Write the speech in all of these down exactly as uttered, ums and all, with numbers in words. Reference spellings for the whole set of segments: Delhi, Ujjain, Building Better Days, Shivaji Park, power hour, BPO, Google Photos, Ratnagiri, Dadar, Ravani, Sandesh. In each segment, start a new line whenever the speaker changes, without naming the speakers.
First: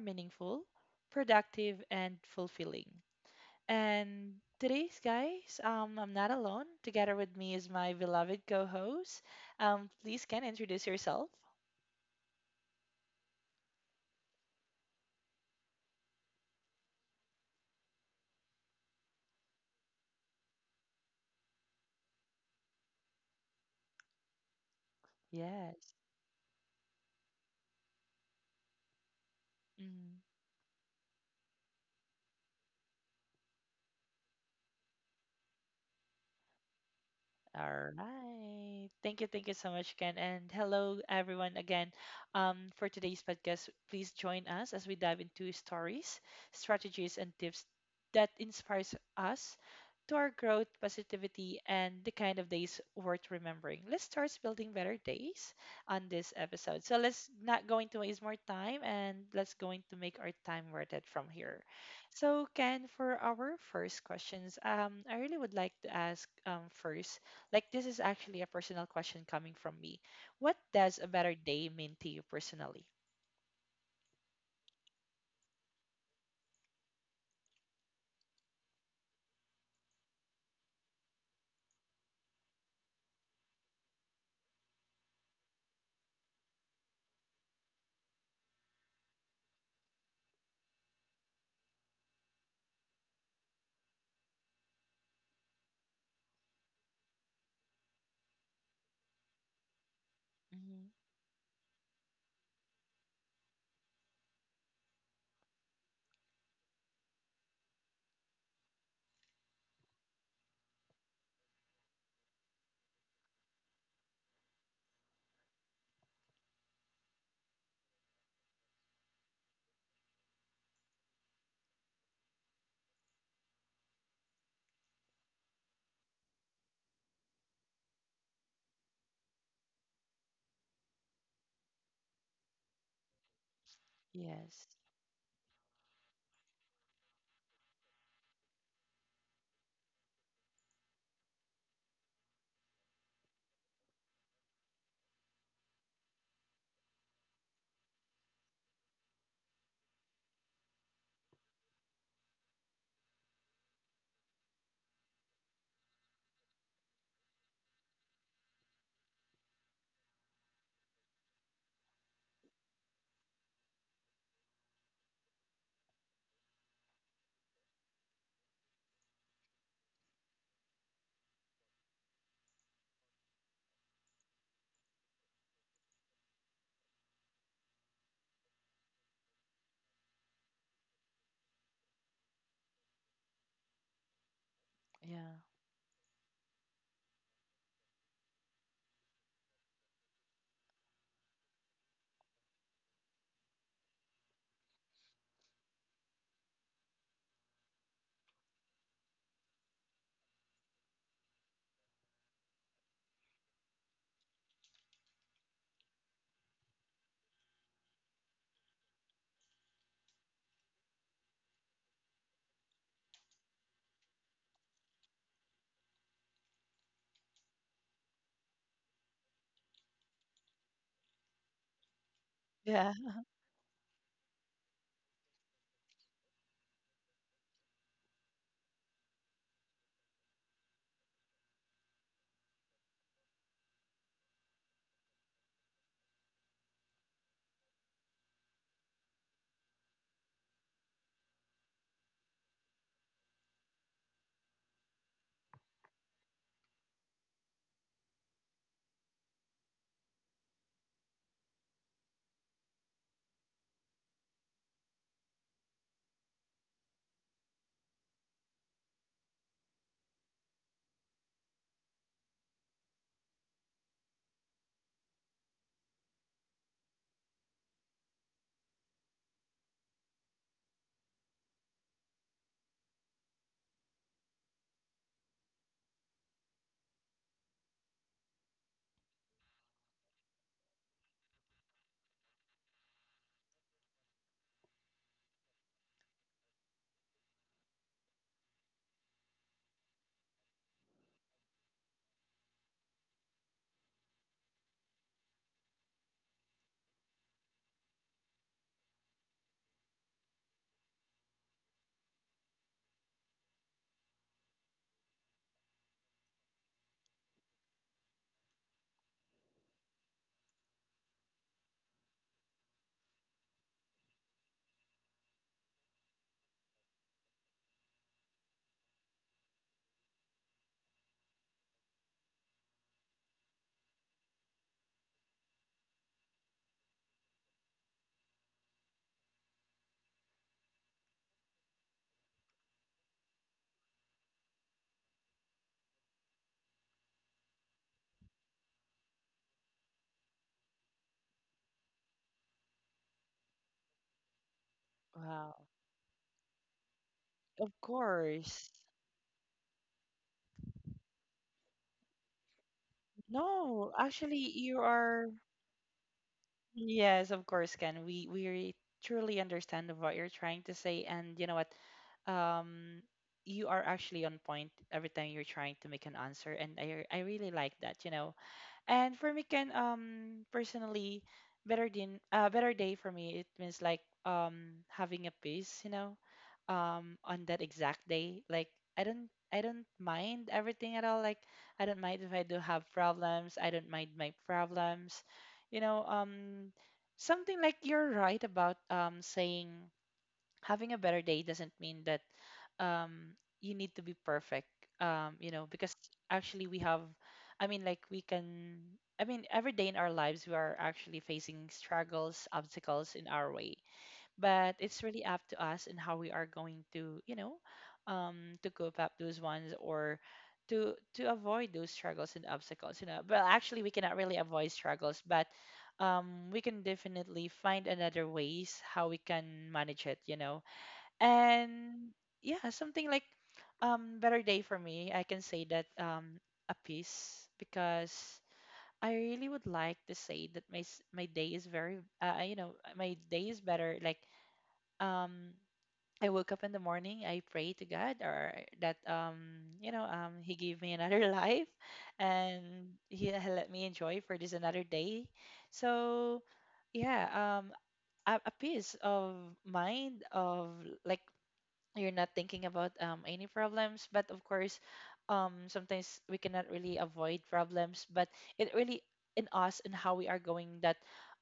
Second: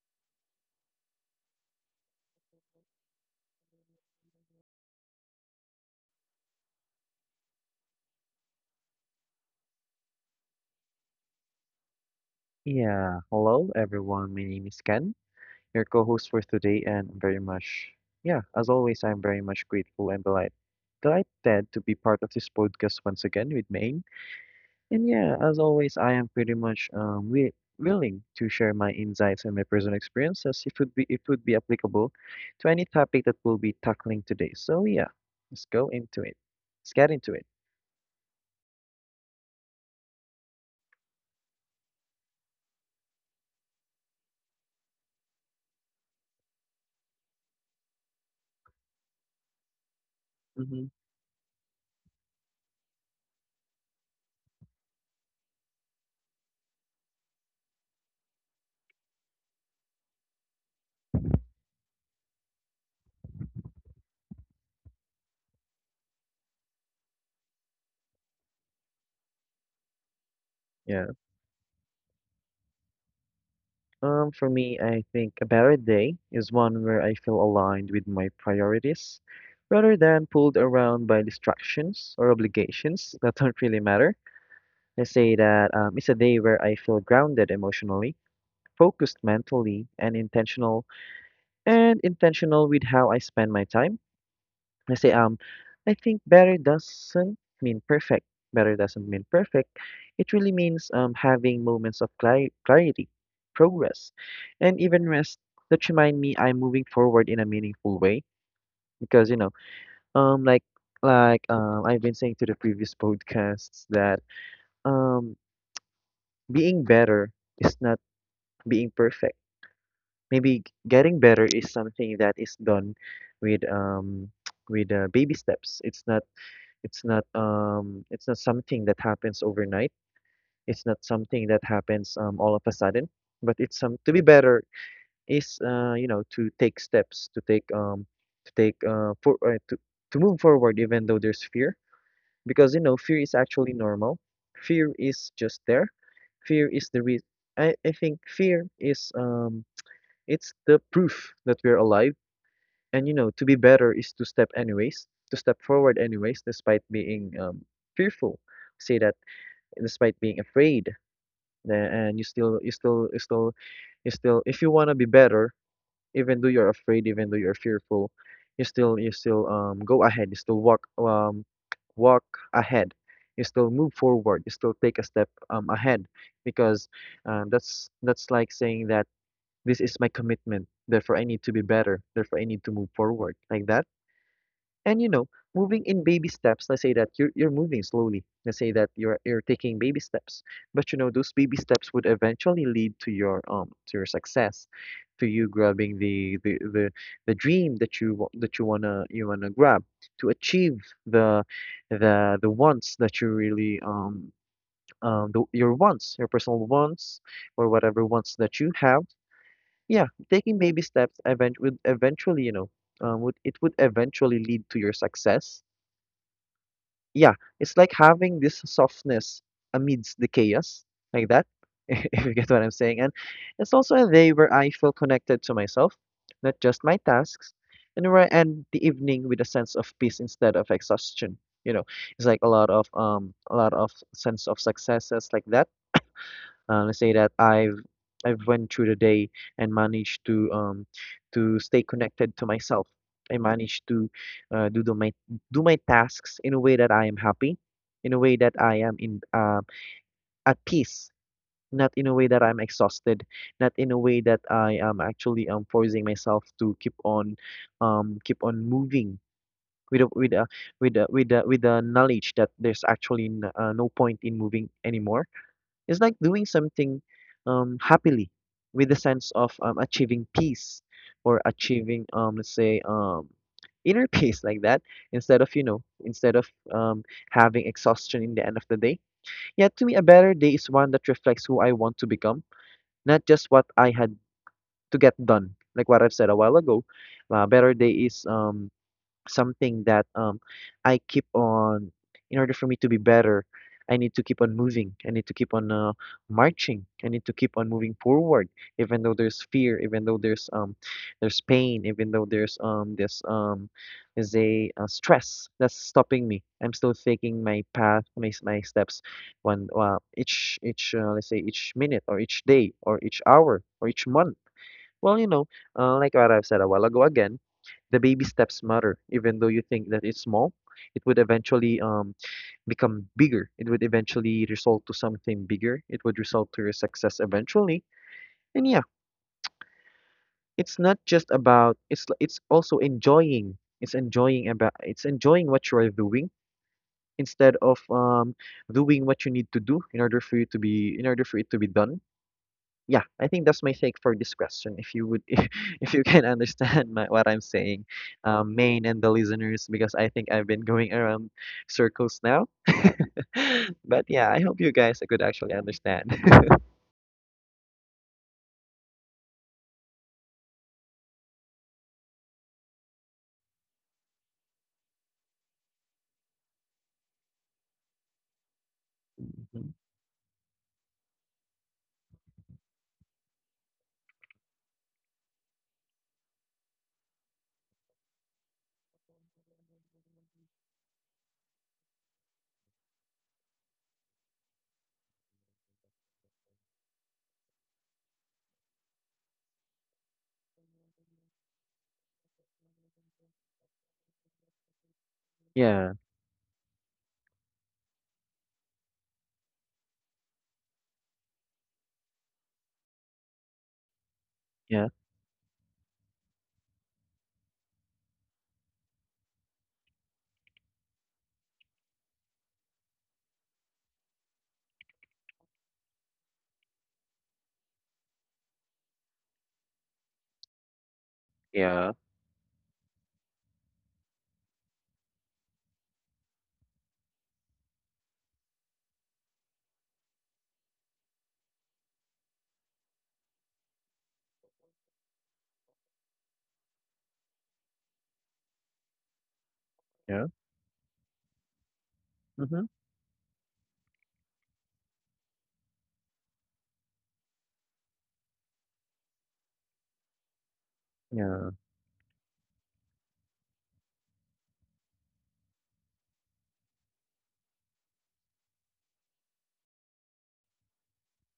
meaningful, productive, and fulfilling. And today's, guys, um, I'm not alone. Together with me is my beloved co host. Um, please can introduce yourself.
Yeah, hello everyone. My name is Ken, your co-host for today, and I'm very much, yeah, as always, I'm very much grateful and delight, delighted to be part of this podcast once again with Maine. And yeah, as
Yes.
always, I am pretty much um wi- willing to share my insights and my personal experiences. If would be if would be applicable to any topic that we'll be tackling today. So yeah, let's go into it. Let's get into it.
All right. Thank you. Thank you so much, Ken. And hello, everyone, again. Um, for today's podcast, please join us as we dive into stories, strategies, and tips that inspires us to our growth,
Mm-hmm.
positivity, and the kind of days worth remembering. Let's start building better days on this episode. So let's not going to waste more time and let's going to make our time worth it from here. So Ken, for our first questions, um, I really would like to ask um, first like, this is actually a personal question coming from me. What
Yeah.
does a better day mean to you personally?
Um, for me, I think a better day is one where I feel aligned with my priorities rather than pulled around by distractions or obligations that don't really matter. I say that um, it's a day where I feel grounded emotionally, focused mentally, and intentional, and intentional with how I spend my time. Kasi, um, I think better doesn't mean perfect. Better doesn't mean perfect. It really means
hmm
um, having moments of cli- clarity, progress, and even rest that remind me I'm moving forward in a meaningful way. Because you know, um, like like um, I've been saying to the previous podcasts that um, being better is not being perfect. Maybe g- getting better is something that is done with um with uh, baby steps. It's not. It's not um it's not something that happens overnight. It's not something that happens um all of a sudden. But it's some to be better
Yes.
is uh you know to take steps, to take um to take uh for uh, to to move forward even though there's fear, because you know fear is actually normal. Fear is just there. Fear is the re I I think fear is um it's the proof that we're alive, and you know, to be better is to step anyways, to step forward anyways, despite being um, fearful. Say that despite being afraid, tha- and you still, you still, you still, you still. If you wanna be better, even though you're afraid, even though you're fearful, you still, you still um go ahead. You still walk um walk ahead. You still move forward. You still take a step um ahead, because um, that's that's like saying that this is my commitment. Therefore, I need to be better. Therefore, I need to move forward like that. And you know,
Yeah.
moving in baby steps, let's say that you're you're moving slowly. Let's say that you're you're taking baby steps. But you know, those baby steps would eventually lead to your um to your success, to you grabbing the the the, the dream that you wa- that you wanna you wanna grab, to achieve the the the wants that you really um um the, your wants, your personal wants or whatever wants that you have. Yeah, taking baby steps event would eventually, you know, um, would it would eventually lead to your success. Yeah, it's like having this softness amidst the chaos, like that, if you get what I'm
Yeah.
saying. And it's also a day where I feel connected to myself, not just my tasks, and where I end the evening with a sense of peace instead of exhaustion. You know, it's like a lot of um, a lot of sense of successes like that. Uh, let's say that I've I've went through the day and managed to um to stay connected to myself. I managed to uh, do the, my do my tasks in a way that I am happy, in a way that I am in uh, at peace, not in a way that I'm exhausted, not in a way that I am actually um forcing myself to keep on um keep on moving with a, with a, with a, with a, with the knowledge that there's actually n- uh, no point in moving anymore. It's like doing something um, happily with a sense of um, achieving peace or achieving, um, let's say, um, inner peace like that instead of, you know, instead of um, having exhaustion in the end of the day. Yet to me, a better day is one that reflects who I want to become, not just what I had to get done. Like what I've said a while ago, a better day is um, something that um, I keep on, in order for me to be better, I need to keep on moving. I need to keep on uh, marching. I need to keep on moving forward, even though there's fear, even though there's um, there's pain, even though there's um, this um, is a uh, stress that's stopping me. I'm still taking my path, my s- my steps, one uh, each each uh, let's say each minute or each day or each hour or each month. Well, you know, uh, like what I've said a while ago again, the baby steps matter. Even though you think that it's small, it would eventually um, become bigger. It would eventually result to something bigger. It would result to your success eventually. And yeah, it's not just about it's l- it's also enjoying. It's enjoying about it's enjoying what you are doing instead of um, doing what you need to do in order for you to be in order for it to be done. Yeah, I think that's my take for this question. If you would, if,
Wow.
if you can understand my, what I'm
Of
saying, um,
course.
Maine and the listeners, because I think I've been going around circles now.
No,
But yeah,
actually,
I hope you
you
guys could
are.
actually understand.
Yes, of course, Ken. We we truly understand of what you're trying to say, and you know what? Um, you are actually on point every time you're trying to make an answer, and I I really like that. You know, and for me, can um personally better din uh, better day for me it means like um having a peace, you know, um on that exact day. Like I don't I don't mind everything at all. Like I don't mind if I do have problems. I don't mind my problems. You know, um something like you're right about um saying having a better day doesn't mean that um, you need to be perfect. Um, you know, because
Yeah,
actually we have, I mean, like we can, I mean, every day in our lives we are actually facing struggles, obstacles in our way. But
yeah,
it's really up to us and how we are going to, you know, um, to cope up those ones or to to avoid those struggles and obstacles. You know, but actually we cannot really avoid struggles, but um, we can definitely find another ways how we can manage it. You know
yeah.
and yeah something like um better day for me I can say that um a piece because I really would like to say that my s- my day is very uh, you know my day is better like um I woke up in the morning I pray to god or that um you know
Yeah,
um he gave me another life and
mm-hmm,
he let me enjoy for this another day so yeah um a, a peace of mind of like
yeah,
you're not thinking about um, any problems but of course um, sometimes we cannot really avoid problems but it really in us and how we are going that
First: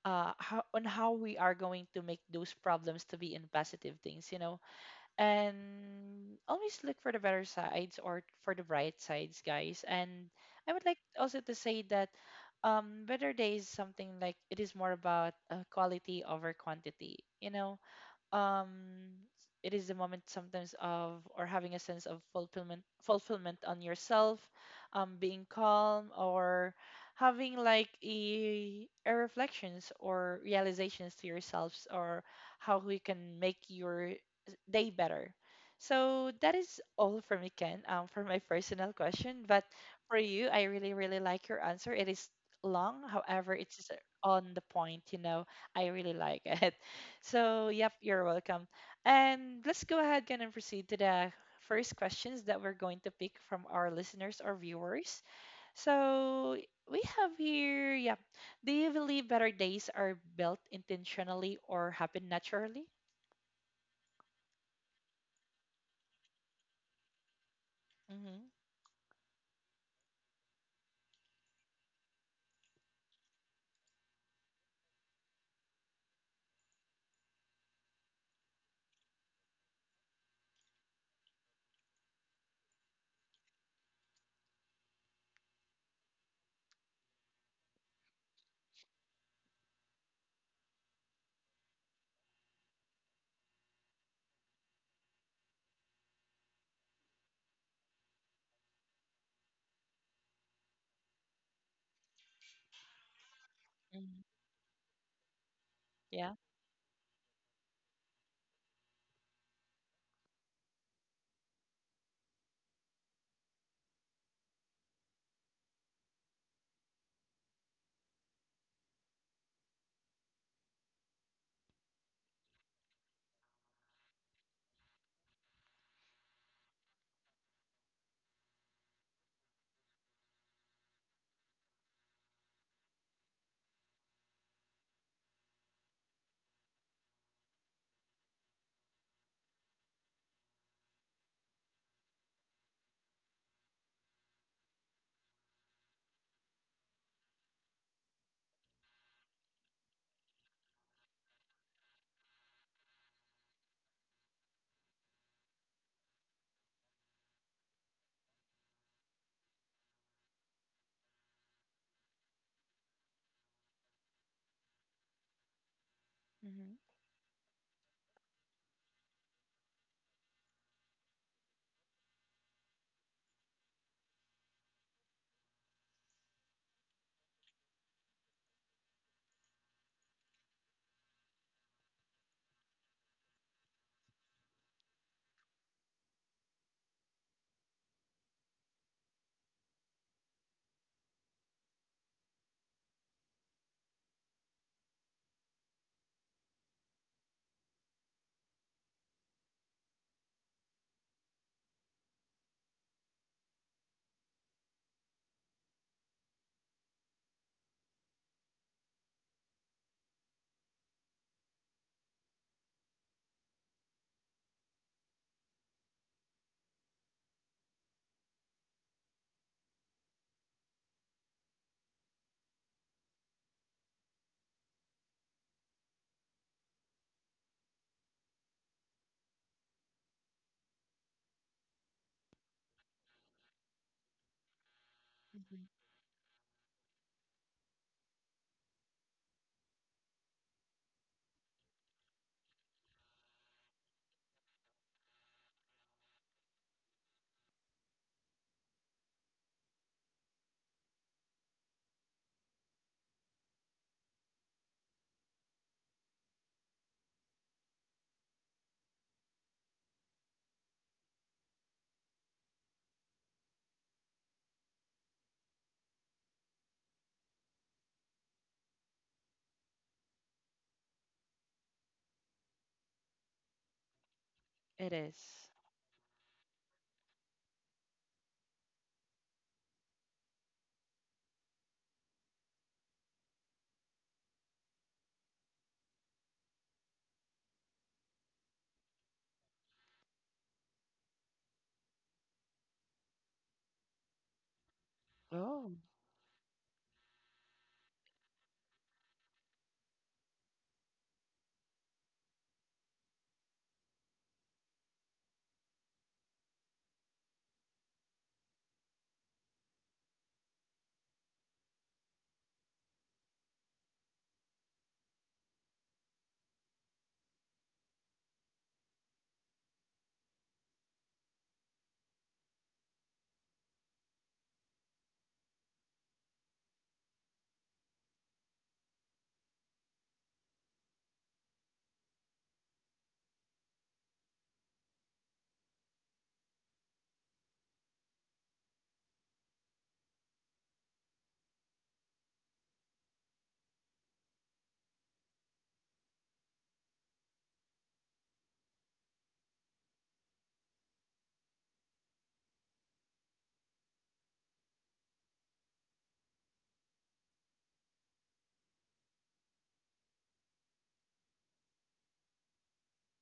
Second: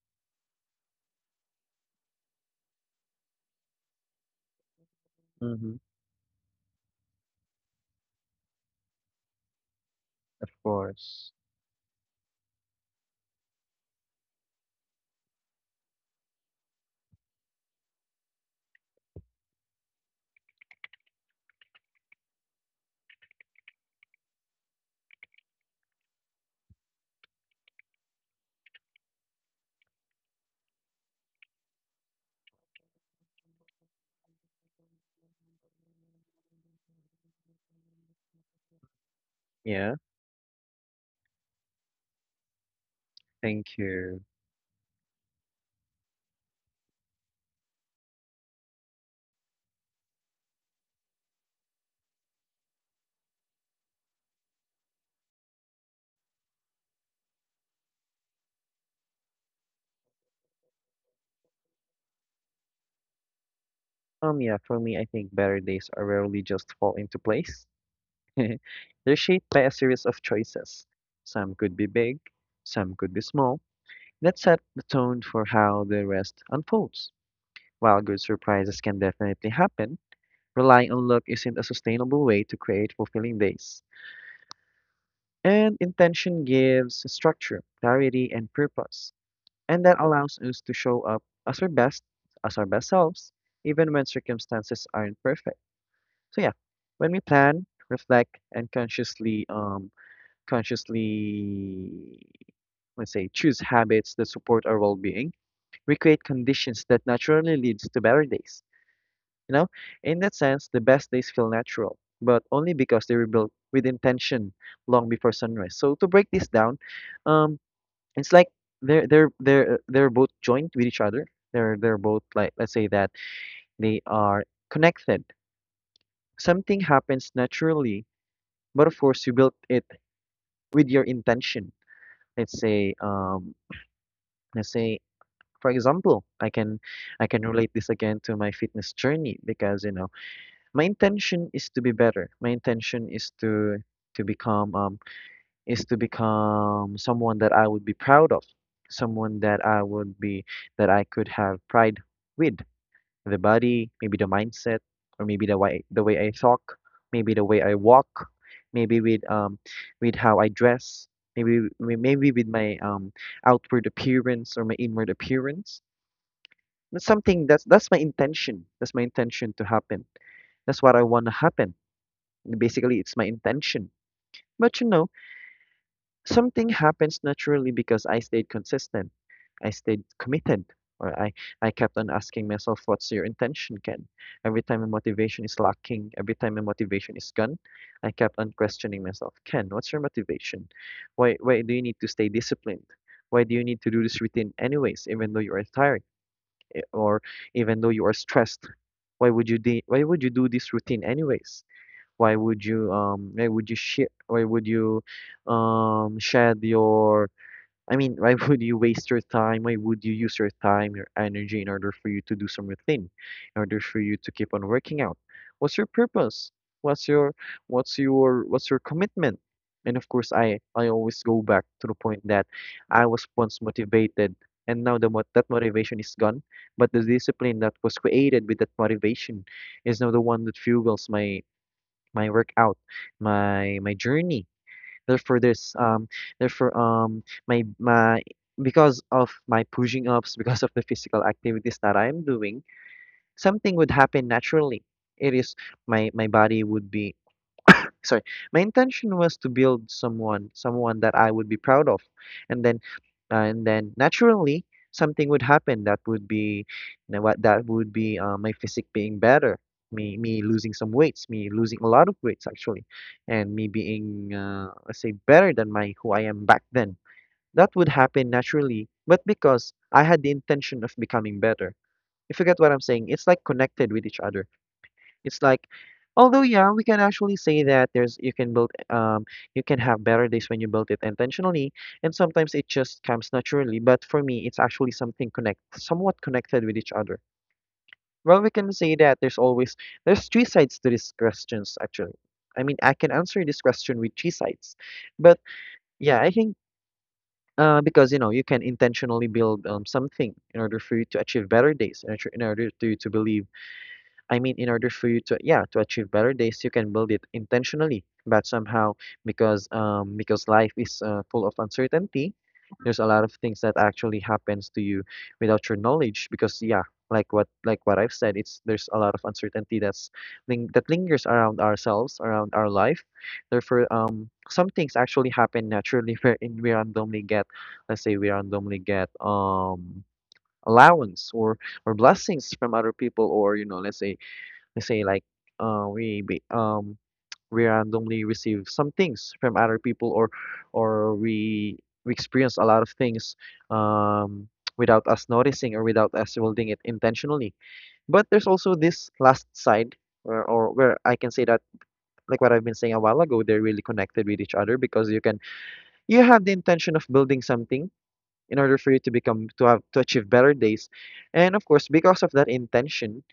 uh, how, on how we are going to make those problems to be in positive things you know
mm-hmm,
and always look for the better sides or for the bright sides guys and
of
I would like
course.
also to say that um, better days something like it is more about uh, quality over quantity you know um it is the moment sometimes of or having a sense of fulfillment fulfillment on yourself um being calm or having like a, a reflections or realizations to yourselves or how we can make your day better so that is all for me ken um, for my personal question but
Yeah,
for you I really really like your answer it is long however
thank
it's
you.
on the point you know I really like it so, yep, you're welcome. And let's go ahead again and proceed to the first questions that we're going to pick from our listeners or viewers. So, we have here, yep. Do you believe better days are built intentionally or happen naturally?
Um, yeah, for me, I think better days are rarely just fall into place.
Mm-hmm.
They're shaped by a series of choices. Some could be big, some could be small, that set the tone for how the rest unfolds. While good surprises can definitely happen, relying on luck isn't a sustainable way to create fulfilling days. And intention gives structure, clarity, and purpose, and that allows us to show up as our best, as our best selves, even when circumstances aren't perfect. So yeah, when we plan, reflect, and consciously um, consciously, let's say, choose habits
hmm
that support our well-being, we create
Yeah.
conditions that naturally leads to better days. You know, in that sense, the best days feel natural, but only because they were built with intention long before sunrise. So to break this down, um, it's like they're they're they're they're both joined with each other. They're they're both like let's say that they are connected. Something happens naturally, but of course you built it with your intention. Let's say um let's say For example, I can I can relate this again to my fitness journey because, you know, my intention is to be better. My intention is to to become um is to become someone that I would be proud of, someone that I would be that I could have pride with. The body, maybe the mindset, or maybe the way the way I talk, maybe the way I walk, maybe with um with how I dress, maybe maybe with my um outward appearance or my inward appearance.
Mm-hmm.
That's something that's that's my intention. That's my intention to happen. That's what I want to happen. Basically, it's my intention. But you know, something happens naturally because I stayed consistent. I stayed committed. Or I, I kept on asking myself, what's your intention, Ken? Every time my motivation is lacking, every time my motivation is gone, I kept on questioning myself, Ken, what's your motivation? Why, why do you need to stay disciplined? Why do you need to do this routine anyways, even though you are tired? Or even though you are stressed, why would you de why would you do this routine anyways? Why would you um why would you share why would you um shed your I mean, why would you waste your time? Why would you use your time, your energy in order for you to do something, in order for you to keep on working out? What's your purpose? What's your what's your what's your commitment? And of course, I I always go back to the point that I was once motivated, and now the mot that motivation is gone, but the discipline that was created with that motivation is now the one that fuels my my workout, my my journey. Therefore, there's um, therefore um, my my, because of my pushing ups, because of the physical activities that I am doing, something would happen naturally. It is my my body would be sorry my intention was to build someone someone that I would be proud of and then uh, and then naturally something would happen that would be you know what that would be uh, my physique being better, me me losing some weights, me losing a lot of weights actually, and me being uh, let's say better than my who I am back then. That would happen naturally, but because I had the intention of becoming better. If you get what I'm saying, it's like connected with each other.
It is.
It's like, although yeah, we can actually say that there's you can build um you can have better days when you build it intentionally, and sometimes it just comes naturally. But for me, it's actually something connect somewhat connected with each other. Well, we can say that there's always there's three sides to these questions actually. I mean, I can answer this question with three sides, but
Oh.
yeah, I think. Uh, because you know you can intentionally build um, something in order for you to achieve better days in order in order to, to believe. I mean, in order for you to, yeah, to achieve better days, you can build it intentionally. But somehow, because um, because life is uh, full of uncertainty, there's a lot of things that actually happens to you without your knowledge. Because yeah, like what like what I've said, it's there's a lot of uncertainty that's ling that lingers around ourselves, around our life. Therefore, um, some things actually happen naturally wherein we randomly get, let's say, we randomly get um allowance or or blessings from other people or you know let's say. Let's say like uh, we be- um we randomly receive some things from other people, or or we we experience a lot of things um without us noticing or without us holding it intentionally. But there's also this last side where or where I can say that like what I've been saying a while ago, they're really connected with each other because you can you have the intention of building something in order for you to become to have to achieve better days. And of course, because of that intention,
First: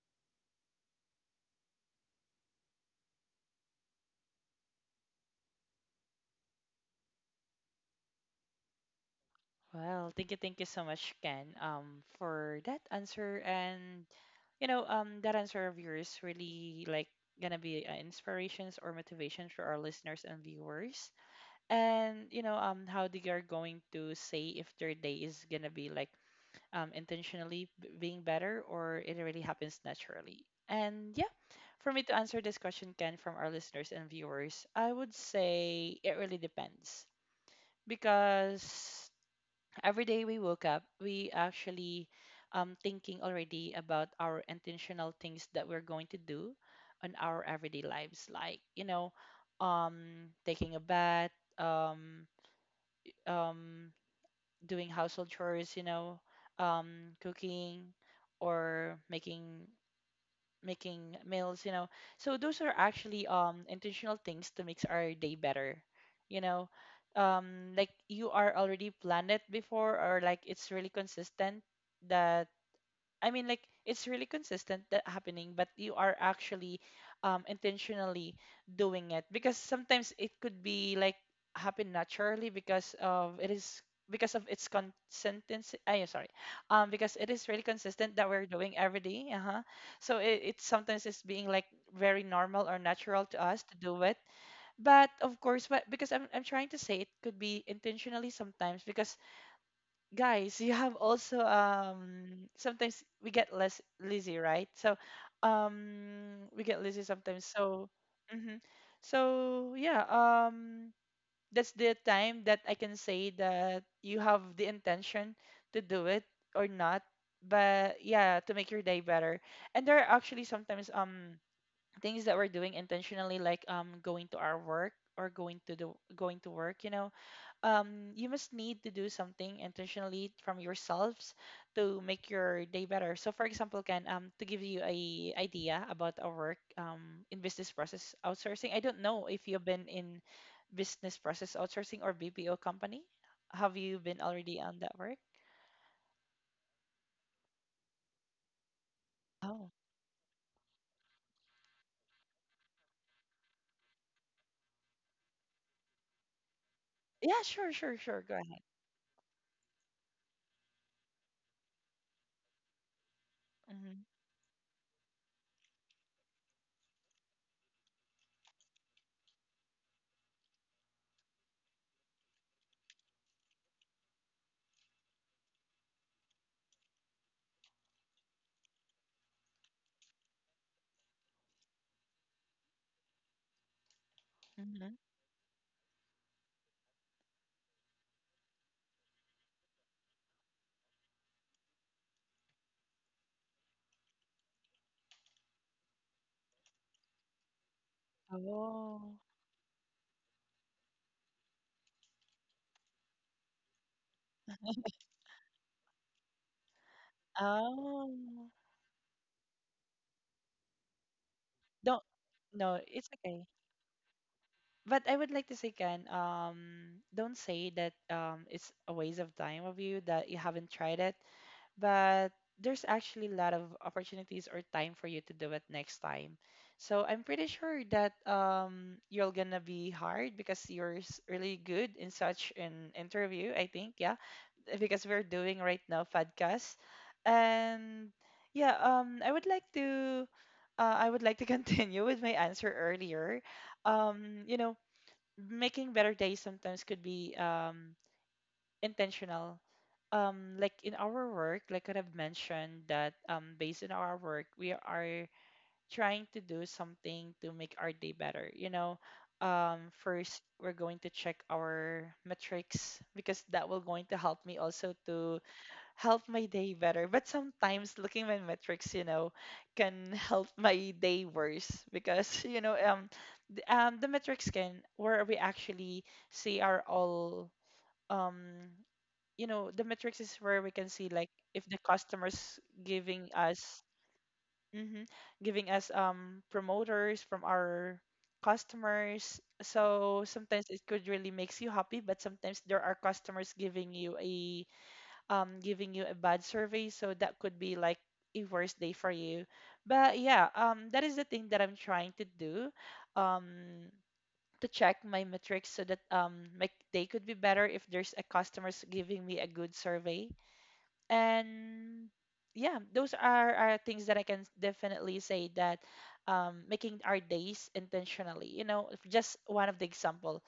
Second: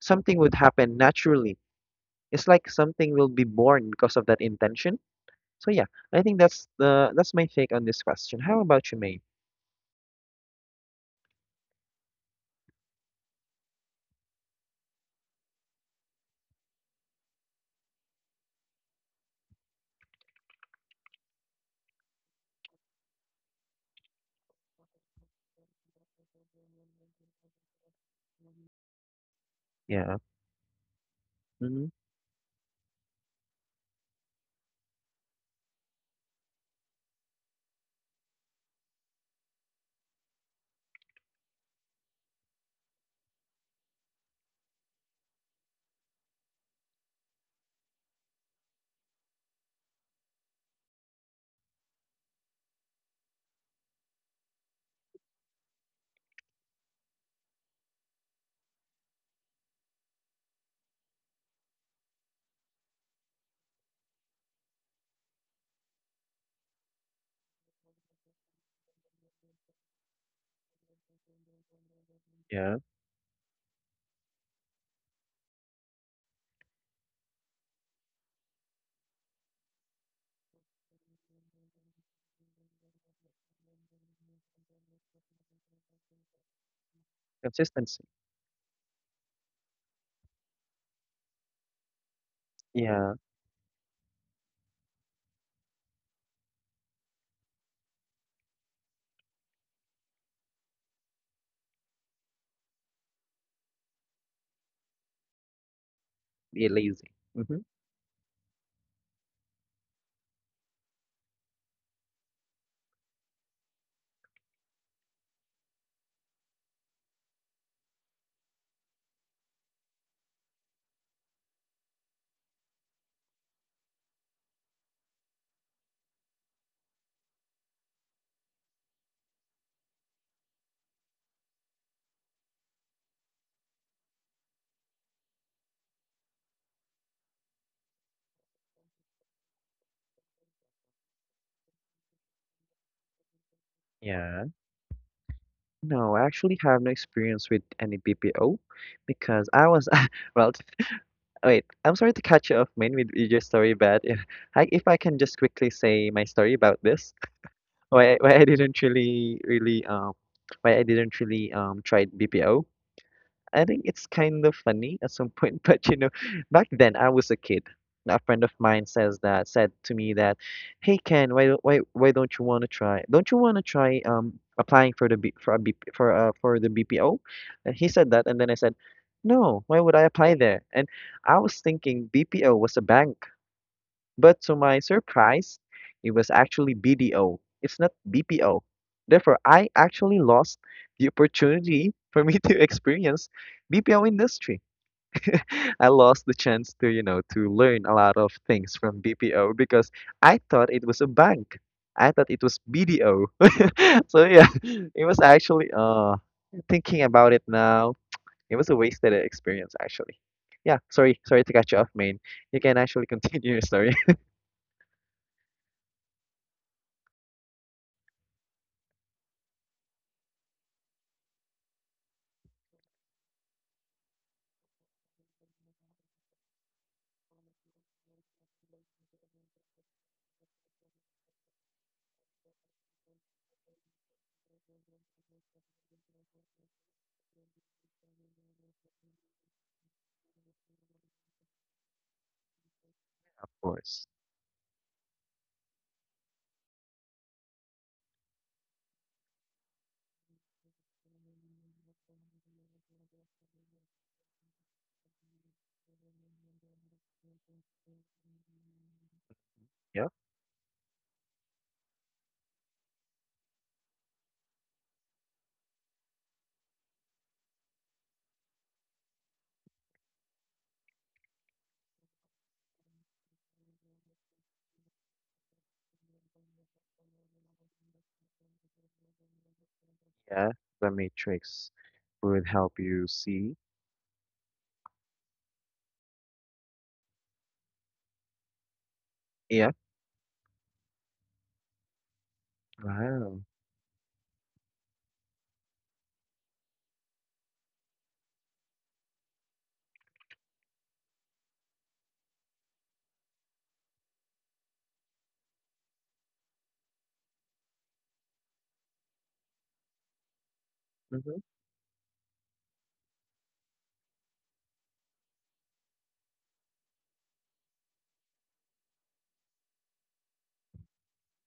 something would happen naturally. It's like something will be born because of that intention. So yeah, I think that's the that's my take on this question. How about you, May?
Well, thank you, thank you so much, Ken, um, for that answer. And you know, um, that answer of yours really like gonna be uh, inspirations or motivations for our listeners and viewers. And you know, um, how they are going to say if their day is gonna be like um intentionally b- being better or it really happens
Yeah.
naturally. And yeah,
Hmm.
for me to answer this question, Ken, from our listeners and viewers, I would say it really depends because every day we woke up, we actually um thinking already about our intentional things that we're going to do on our everyday lives, like you know, um taking a bath, um um doing household chores, you know, um cooking or making making meals, you know. So those are actually um intentional things to make our day better, you know. Um, like you are already planned it before, or like it's really consistent that
Yeah.
I mean, like it's really consistent that happening, but you are actually um, intentionally doing it because sometimes it could be like happen naturally because of it is because of its consistency. I am sorry, um,
Consistency.
because it is really consistent that we're doing every day. Uh-huh. So it, it sometimes is being
Yeah.
like very normal or natural to us to do it, but of course, but because I'm I'm trying to say it could be intentionally sometimes because guys, you have also um sometimes we get less lazy, right? So
Be lazy.
um we
Hmm.
get lazy sometimes. So hmm so yeah, um that's the time that I can say that you have the intention to do it or not. But yeah, to make your day better. And there are actually sometimes um things that we're doing intentionally like um going to our work or going to the going to work, you know um, you must need to do something intentionally from yourselves to make your day better. So, for example, Ken, um, to give you a idea about our work um, in business process outsourcing, I don't know if you've been in business process outsourcing or B P O company. Have you been
Yeah.
already on that work?
No, I actually have no experience with any B P O because I
Oh,
was well. Wait, I'm sorry to catch you off, Main, with with your story, but if I if I can just quickly say my story about this,
yeah, sure, sure,
why I-
sure.
why
Go
I
ahead.
didn't really really um why I didn't really um try B P O. I think
Mm-hmm.
it's kind of funny at some point, but you know, back then I was a kid. A friend of mine says that said to me that, "Hey Ken, why don't why why don't you want to try? Don't you want to try um applying for the B, for a B, for uh for the B P O?" And he said that, and then I said, "No, why would I apply there?" And I was thinking B P O was a bank. But to my
Mm-hmm.
surprise, it was actually B D O. It's not B P O. Therefore, I actually lost the opportunity for me to experience B P O industry. I lost the chance to, you know, to learn a lot of things from
Oh,
B P O because I thought it was a bank. I thought it was B D O. So yeah, it was actually uh thinking about it now,
oh,
it was a wasted experience actually. Yeah, sorry, sorry to cut you off,
don't.
main. You can
No,
actually
it's okay.
continue your story.
But I would like to say, Ken, um, don't say that um, it's a waste of time of you that you haven't tried it. But there's actually a lot of opportunities or time for you to do it next time. So I'm pretty sure that um, you're gonna be hard because you're s- really good in such an interview. I think, yeah, because we're doing right now podcast, and yeah, um, I would like to, uh, I would like to continue with my answer earlier.
Of course.
Um, you know making better days sometimes could be um, intentional. Um, like in our work, like what I've mentioned, that um, based on our work, we are trying to do something to make our day better. You know, um,
Yeah,
first we're going to check our metrics because that will going to help me also to help my day better. But sometimes looking at metrics, you know, can help my day worse because you know, um, the, um, the metrics can where we actually see our all, um, you know,
yeah.
the
The
metrics is where we can
matrix
see like if
would
the
help you
customers
see.
giving us, mhm, giving us um promoters from our
Yeah.
customers so sometimes it could really makes you happy but
Wow.
sometimes there are customers giving you a um, giving you a bad survey. So that could be like a worse day for you. But yeah, um, that is the thing that I'm trying to do um, to check my metrics so that um, my day could be better if there's a customers giving me a good survey.
Mm-hmm.
And yeah, those are, are things that I can definitely say that um, making our days intentionally. You know, if just one of the example.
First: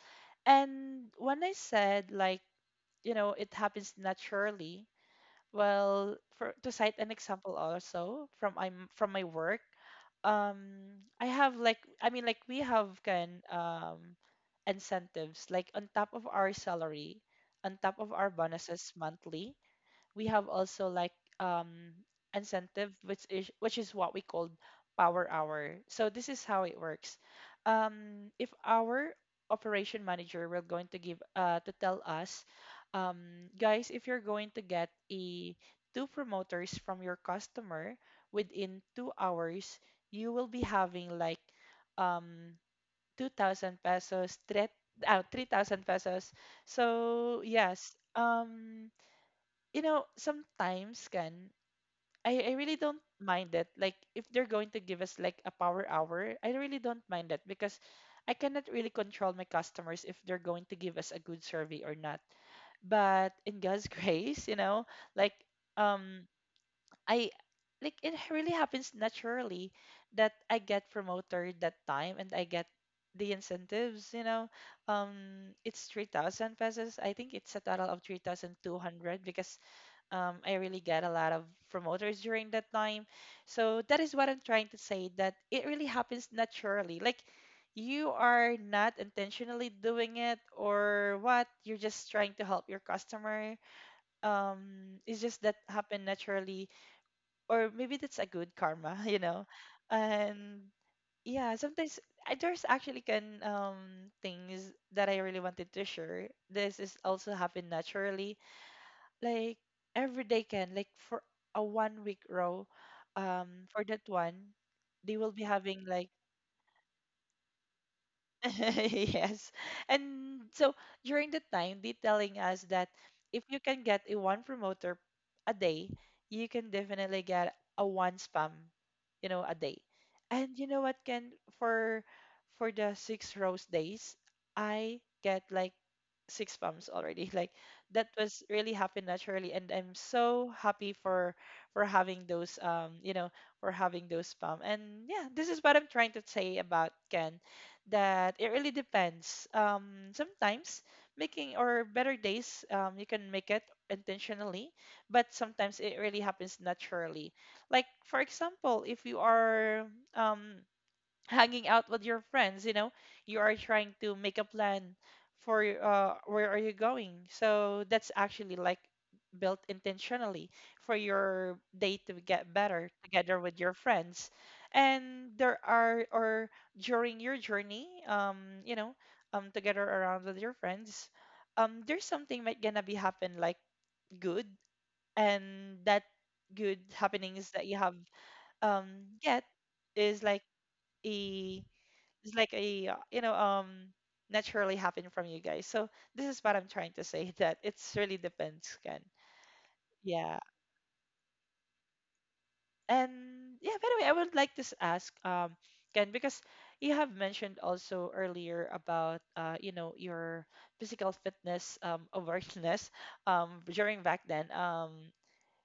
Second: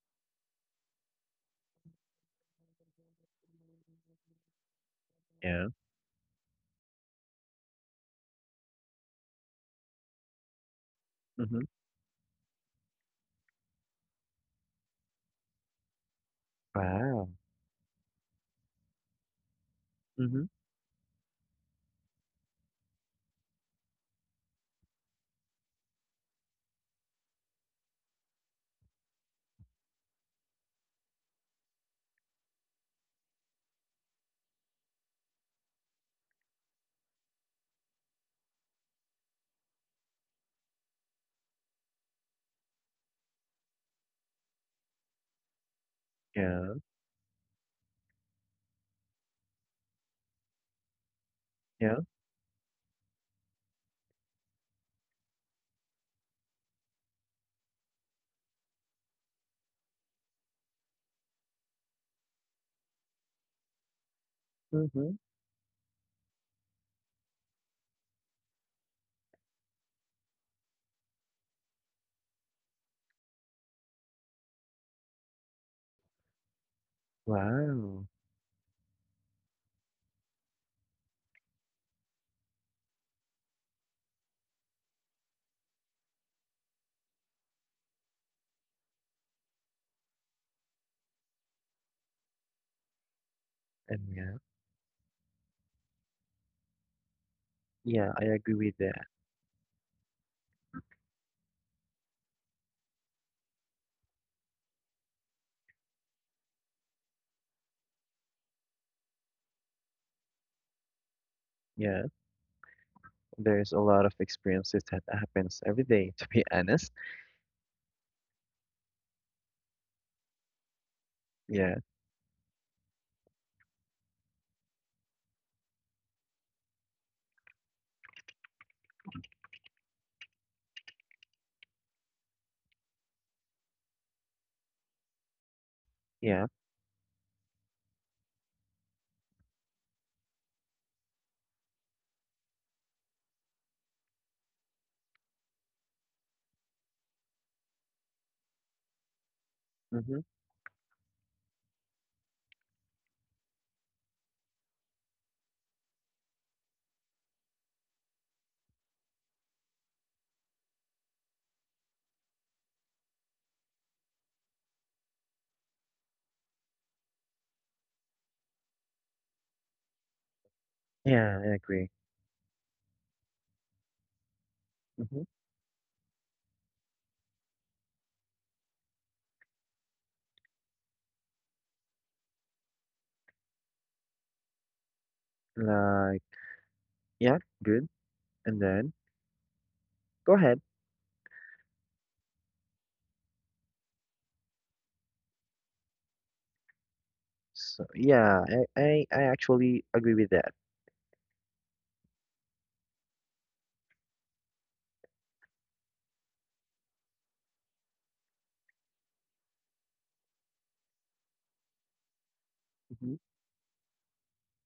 And when I said like you know it happens naturally
Yeah.
well, for to cite an example also from I'm from my work, um, I have
Mm-hmm.
like I mean like we have can um incentives like on top of our salary,
Wow.
on top of our bonuses monthly we have also
Mm-hmm.
like um incentive which is which is what we called power hour so this is how it works um if our operation manager will going to give uh to tell us um guys if you're going to get a two promoters from your customer within two hours you will be having like um two thousand pesos three uh, three thousand pesos so
Yeah.
yes um you know, sometimes can I, I really
Yeah.
don't mind it. Like if they're going to give us like a power hour, I really don't mind that because I cannot really control my customers if they're going to give us a good survey or not. But in God's grace, you know, like
Mm-hmm.
um I like it really happens naturally that I get promoted that time and I get the incentives, you know. Um it's three thousand pesos. I think it's a total of
Wow.
three thousand two hundred because um, I really get a lot of promoters during that time. So that is what I'm trying to say that it really happens naturally. Like you are not intentionally doing it or what, you're just trying to help your customer.
And
Um, it's
yeah.
just that happened naturally, or maybe that's a good
Yeah,
karma,
I
you
agree
know.
with that.
And yeah, sometimes I, there's actually can um things that I really wanted to share. This is also happened naturally, like every day, can, like, for a one week
Yeah.
row um for that
There's a
one
lot of
they
experiences
will be
that
having
happens
like
every day, to be honest.
yes. And so during the time, they
Yeah.
telling us that if you can get a one promoter a day, you can definitely get a one spam, you know, a day. And you know what, Ken, for for the six rows days, I get like
Yeah.
six spams already. Like that was really happened naturally, and I'm so happy for for having those um, you know, for having those spam. And yeah, this is what I'm trying to say about Ken that it really depends. Um,
Mm-hmm.
sometimes making or better days, um, you can make it intentionally, but sometimes it really happens naturally. Like for example, if you are um, hanging out with your friends, you know you are trying to make a plan for your, uh, where are you going, so that's actually like built intentionally for your
Yeah, I
day to
agree.
get better together with your friends. And
Mm-hmm.
there are or during your journey, um you know um together around with your friends, um there's something that gonna be happen, like good, and that
Like,
good happenings that you have
yeah, good.
um
And
get
then
is like
go ahead.
a it's like a, uh, you know um naturally happen from you guys. So this is what I'm trying to say that it's really
So
depends, Ken.
yeah, I I, I
Yeah.
actually agree with that.
And yeah, by the way, I would like to s- ask, um, Ken, because you have mentioned also earlier about uh, you know, your physical fitness um awareness um during
Mm-hmm.
back then. Um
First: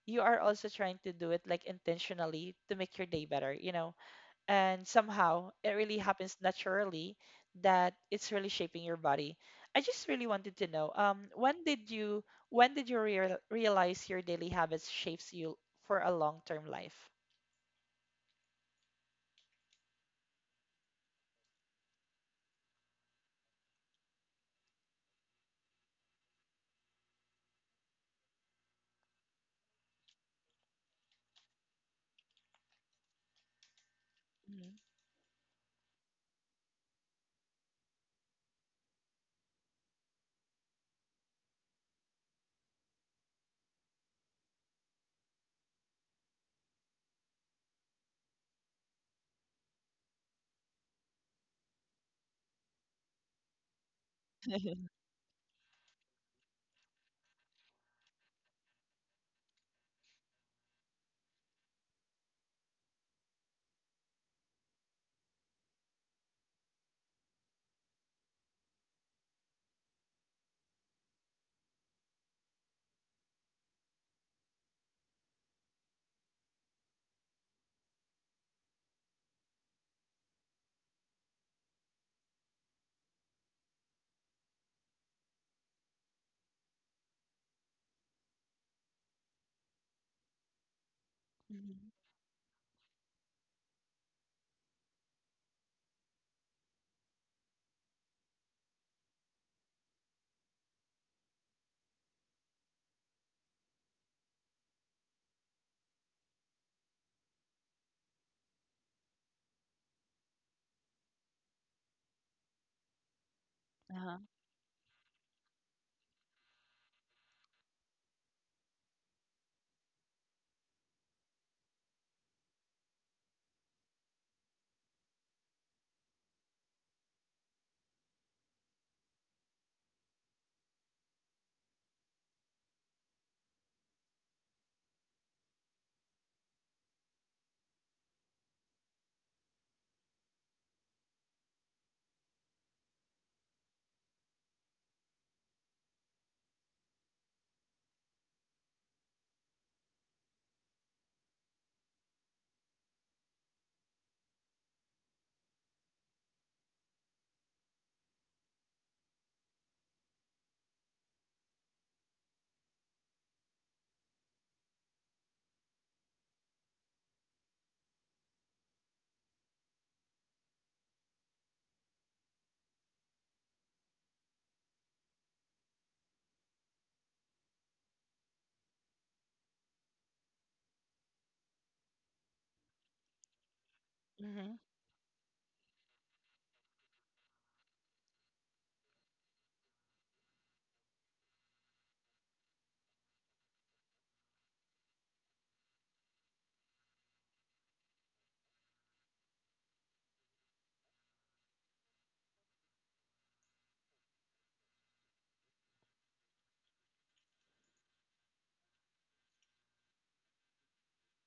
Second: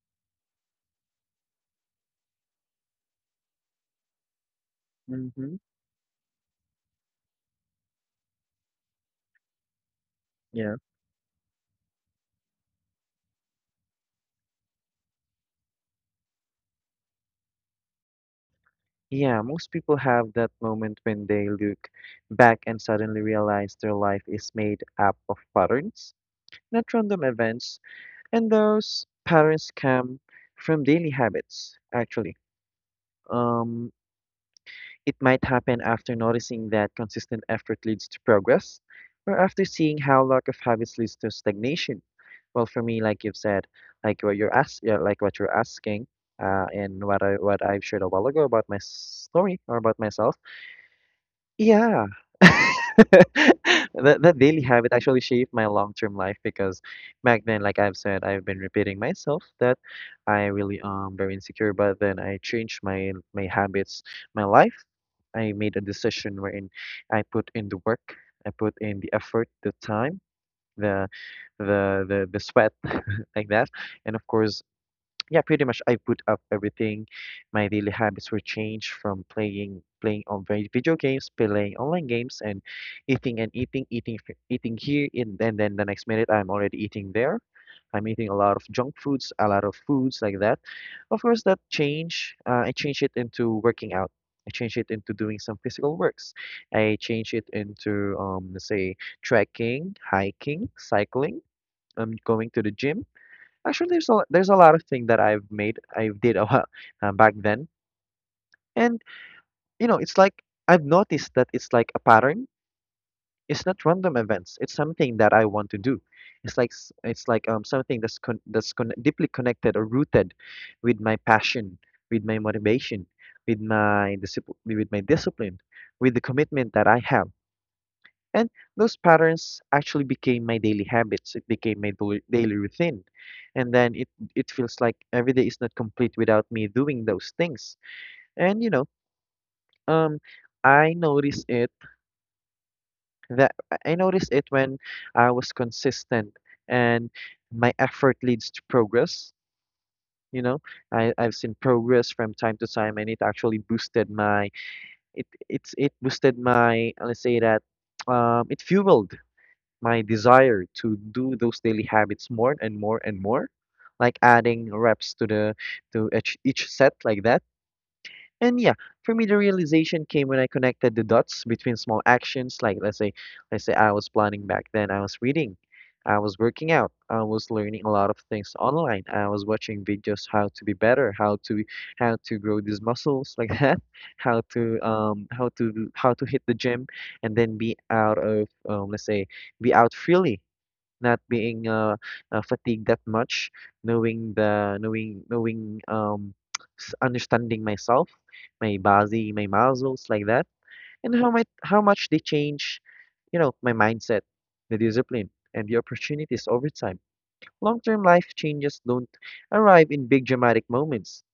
you are also trying to do it like intentionally to make your day better, you know. And somehow
Mm-hmm.
it really happens naturally that it's really shaping your body. I just really wanted to
Yeah.
know um when did you when did you real realize your daily habits shapes you for a long-term life.
Yeah, most people have that moment when they look back and suddenly realize their life is made up of patterns, not random events, and those patterns come from daily habits, actually. Um,
Hmm.
it might happen after noticing that consistent effort leads to progress, or after seeing how lack of habits leads to stagnation. Well, for me, like you've said, like what you're ask, yeah, like what you're asking, uh, and what I what I've shared a while ago about my story or about myself. Yeah. That that daily habit
Mhm.
actually shaped my long-term life because back then, like I've said, I've been repeating myself that I really am very insecure, but then I changed my my habits, my life. I made a decision wherein I put in the work, I put in the effort, the time, the the the the sweat like that. And of course, yeah, pretty much I put up everything. My daily habits were changed from playing playing on vi- video games, playing online games, and eating and eating, eating, f- eating here, and then then the next minute I'm already eating there. I'm eating a lot of junk foods, a lot of foods like that. Of course, that change, uh, I changed it into working out. I changed it into doing some physical works. I changed it into, um, let's say, trekking, hiking, cycling. I'm going to the gym. Actually, there's a there's a lot of things that I've made I did a while uh, back then, and you know it's like I've noticed that it's like a pattern. It's not random
Uh-huh.
events. It's something that I want to do. It's like s- it's like um something that's con that's con deeply connected or rooted with my passion, with my motivation, with my discipline, with my discipline, with the commitment that I have. And those patterns actually became my daily habits. It became my doi- daily routine. And then it it feels like every day is not complete without me doing those things. And you know, um, I notice it that I notice it when I was consistent and my effort leads to progress. You know, I, I've seen progress from time to time and it actually boosted my it it's it boosted my let's say that um it fueled my desire to do those daily habits more and more and more, like adding reps to the to each, each set like that. And yeah, for me the realization came when I connected the dots between small actions like let's say let's say I was planning back then, I was reading, I was working out, I was learning a lot of things online, I was watching videos how to be better, how to how to grow these muscles like that, how
Hmm.
to um how to how to hit the gym and then be out of um, let's say be out freely, not being uh, uh fatigued that much, knowing the knowing knowing um s- understanding myself, my body, my muscles like that, and how much how much they change, you know, my mindset, the discipline, and the opportunities over time. Long term life changes don't arrive in big dramatic moments.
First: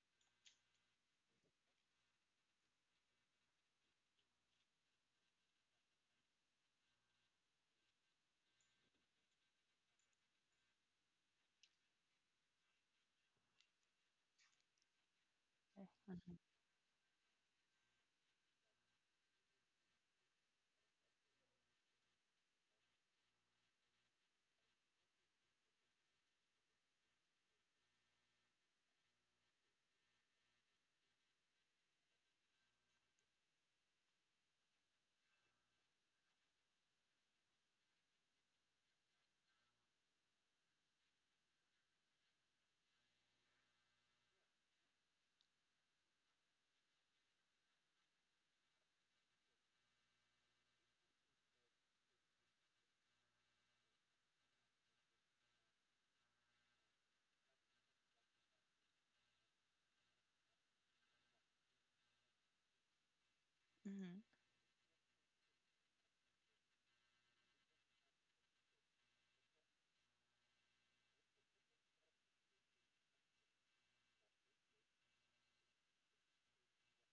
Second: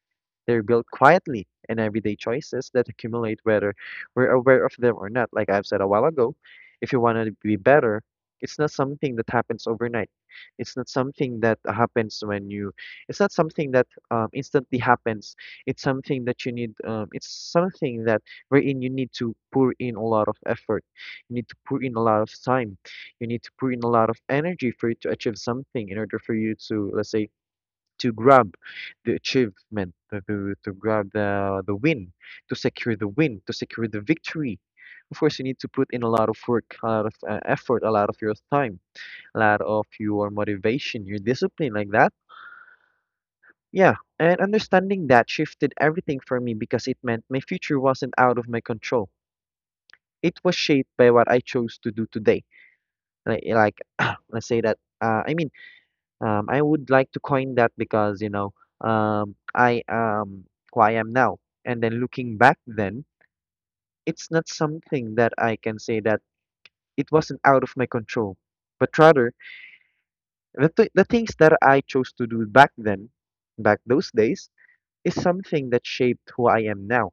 They're built quietly in everyday choices that accumulate whether we're aware of them or not. Like I've said a while ago, if you want to be better, it's not something that happens overnight. It's not something that happens when you, it's not something that um, instantly happens. It's something
Mhm.
that you need, um, it's something that wherein you need to pour in a lot of effort. You need to pour in a lot of time. You need to pour in a lot of energy for you to achieve something in order for you to, let's say, to grab the achievement, to, to, to grab the, the win, to secure the win, to secure the victory. Of course, you need to put in a lot of work, a lot of uh, effort, a lot of your time, a lot of your motivation, your discipline, like that. Yeah, and understanding that shifted everything for me because it meant my future wasn't out of my control. It was shaped by what I chose to do today. Like, like let's say that, uh, I mean, Um, I would like to coin that because, you know, um, I am who I am now. And then looking back then,
Hmm.
it's not something that I can say that it wasn't out of my control, but rather the, th the things that I chose to do back then, back those days, is something that shaped who I am now.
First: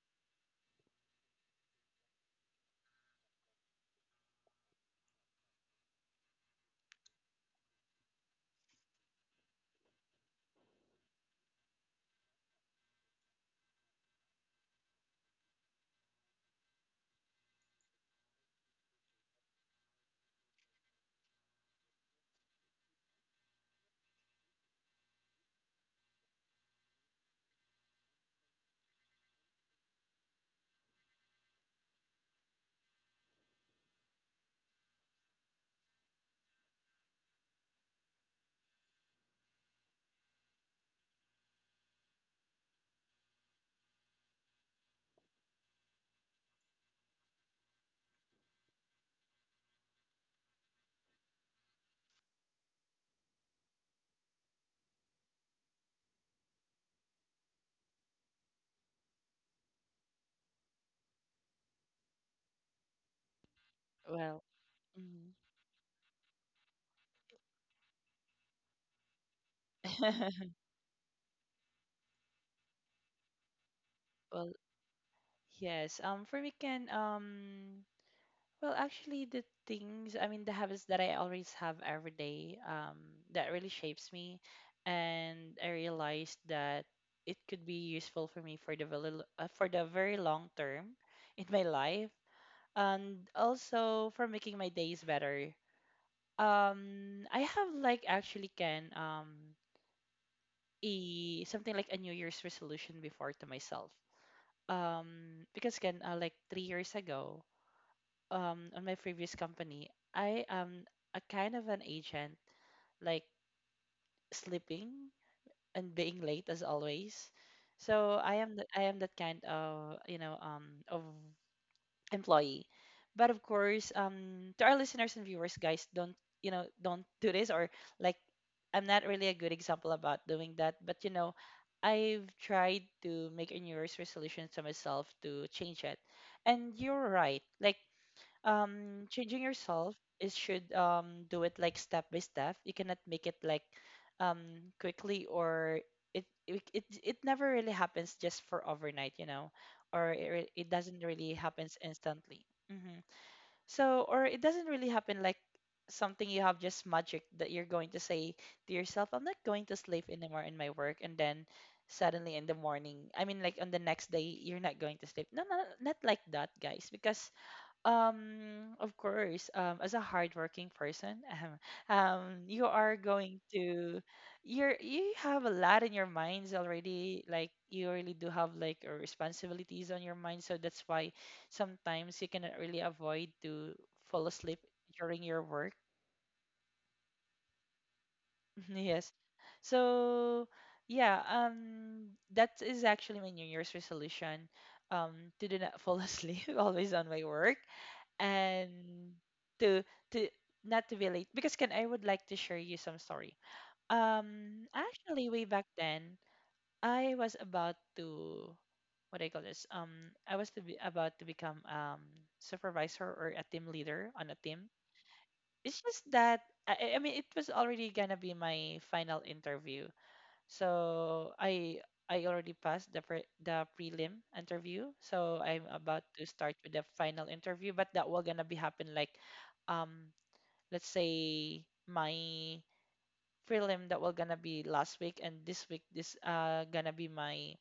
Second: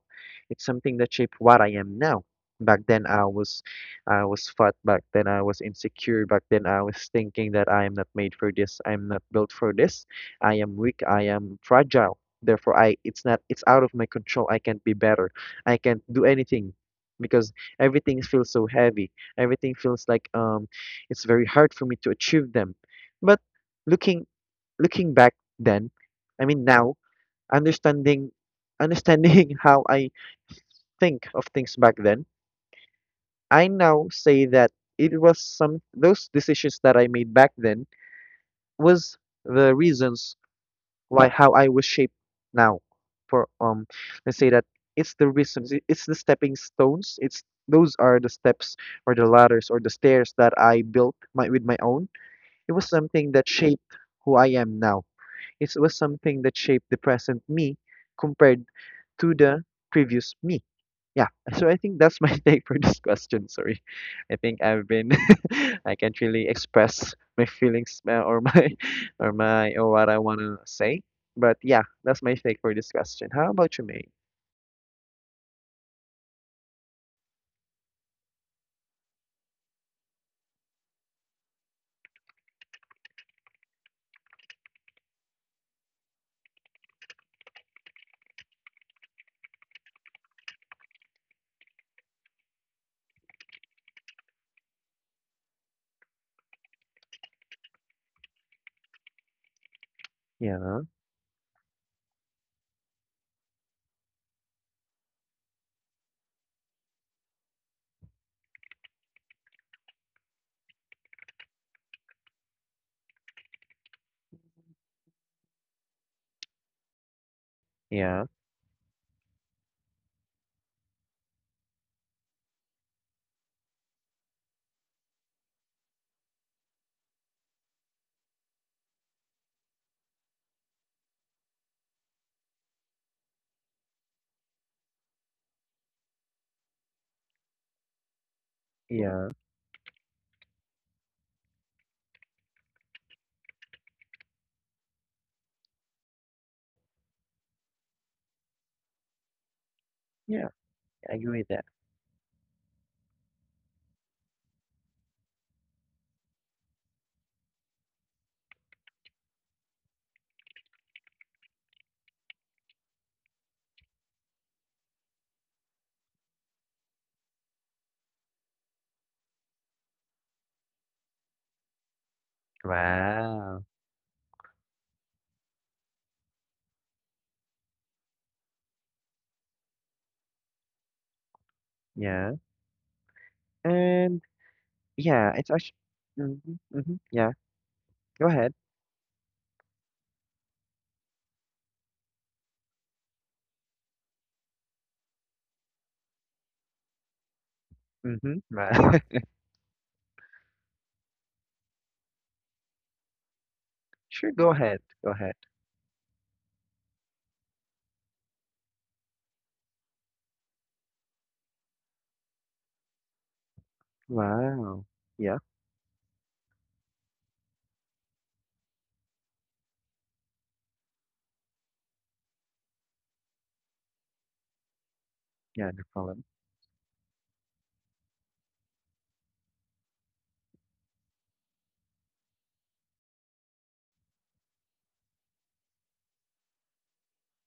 It's something that shaped what I am now. Back then I was I was fat, back then I was insecure, back then I was thinking that I am not made for this, I'm not built for this, I am weak, I am fragile. Therefore I it's not it's out of my control. I can't be better. I can't do anything because everything feels so heavy. Everything feels like um it's very hard for me to achieve them. But looking looking back then, I mean now understanding understanding how I think of things back then, I now say that it was some those decisions that I made back then was the reasons why how I was shaped now. For um, let's say that it's the reasons, it- it's the stepping stones, it's those are the steps or the ladders or the stairs that I built my with my own. It was something that shaped who I am now. It was something that shaped the present me compared to the previous me. Yeah, so I think that's my take for this question. Sorry, I
Well.
think I've been,
Mhm.
I can't really express my feelings uh, or my, or my, or what I want
Mhm.
to say. But yeah, that's my take for this question. How about you, May?
Well, yes, um for me, can, um well, actually, the things, I mean, the habits that I always have every day, um, that really shapes me. And I realized that it could be useful for me for the very, l- uh, for the very long term in my life, and also for making my days better. Um, I have like actually, can, um
Yeah,
a something like a New Year's resolution before to myself. Um, because can, uh, like three years ago. um on my previous company, I am a kind of an agent, like sleeping and being late as always. So
yeah,
I am the, I am that kind of, you know um of employee. But of course, um to our listeners and viewers, guys, don't you know don't do this, or like, I'm not really a good example about doing that. But you know, I've tried to make a New Year's resolution to myself to change it. And you're right. Like, um
yeah,
changing yourself is should, um do it like step by step. You cannot make it like um quickly, or it it it, it never really happens just for overnight, you know or it, re-
yeah,
it doesn't
I
really
agree with that.
happens instantly. Hmm. So, or it doesn't really happen like something you have, just magic that you're going to say to yourself, I'm not going to sleep anymore in my work, and then suddenly in the morning, I mean, like, on the next day, you're not going to sleep. No, no, not like that, guys. Because um, of course, um, as a hardworking person, um, um, you are going
Wow.
to, you're, you have a lot in your minds already. Like you really do have like, uh, responsibilities on your mind, so that's why sometimes you
Yeah.
cannot really avoid to fall
And
asleep during your
yeah, it's
work.
actually, mm-hmm, mm-hmm, yeah, go ahead.
Yes. So yeah, um, that is actually my New Year's resolution, um, to do not fall asleep always on my work.
Mm-hmm,
And
wow.
to to not to be, because Ken, I would like to share you some story.
Sure, go
Um,
ahead,
actually,
go
way
ahead.
back then, I was about to, what do I call this? Um, I was to be about to become um supervisor or a team leader on a team.
Wow. Yeah,
It's just that I, I I mean it was already gonna be my final interview, so I I already passed the pre the prelim interview. So I'm
yeah, no
about to
problem.
start with the final interview, but that will gonna be happen like, um let's say my prelim that will gonna be last week, and this week this uh gonna be my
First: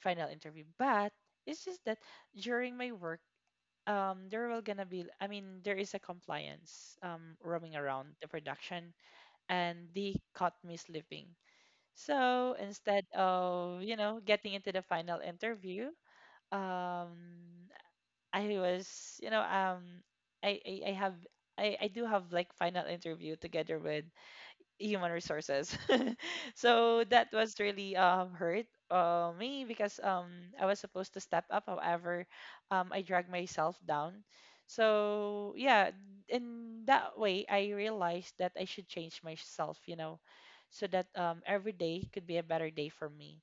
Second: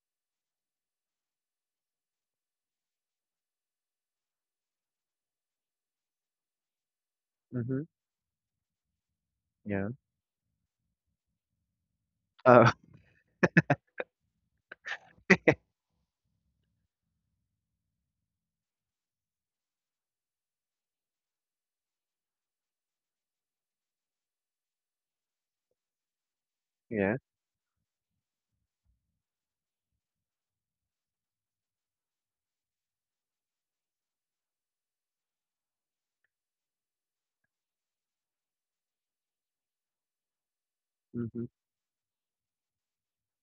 final interview. But it's just that during my work, um there will gonna be I mean there is a compliance, um roaming
Mhm.
around the production, and
Yeah.
they caught me sleeping. So
Oh,
instead of, you know, getting into the final interview, um, I was, you know, um, I, I, I have, I, I do have like final interview together with human resources. So
yeah.
that was really um hurt, uh, me, because um I was supposed to step up. However, um I dragged myself down. So yeah, in that way I realized that I should change myself. You know, so that um
Mhm.
every day could be a better day for me.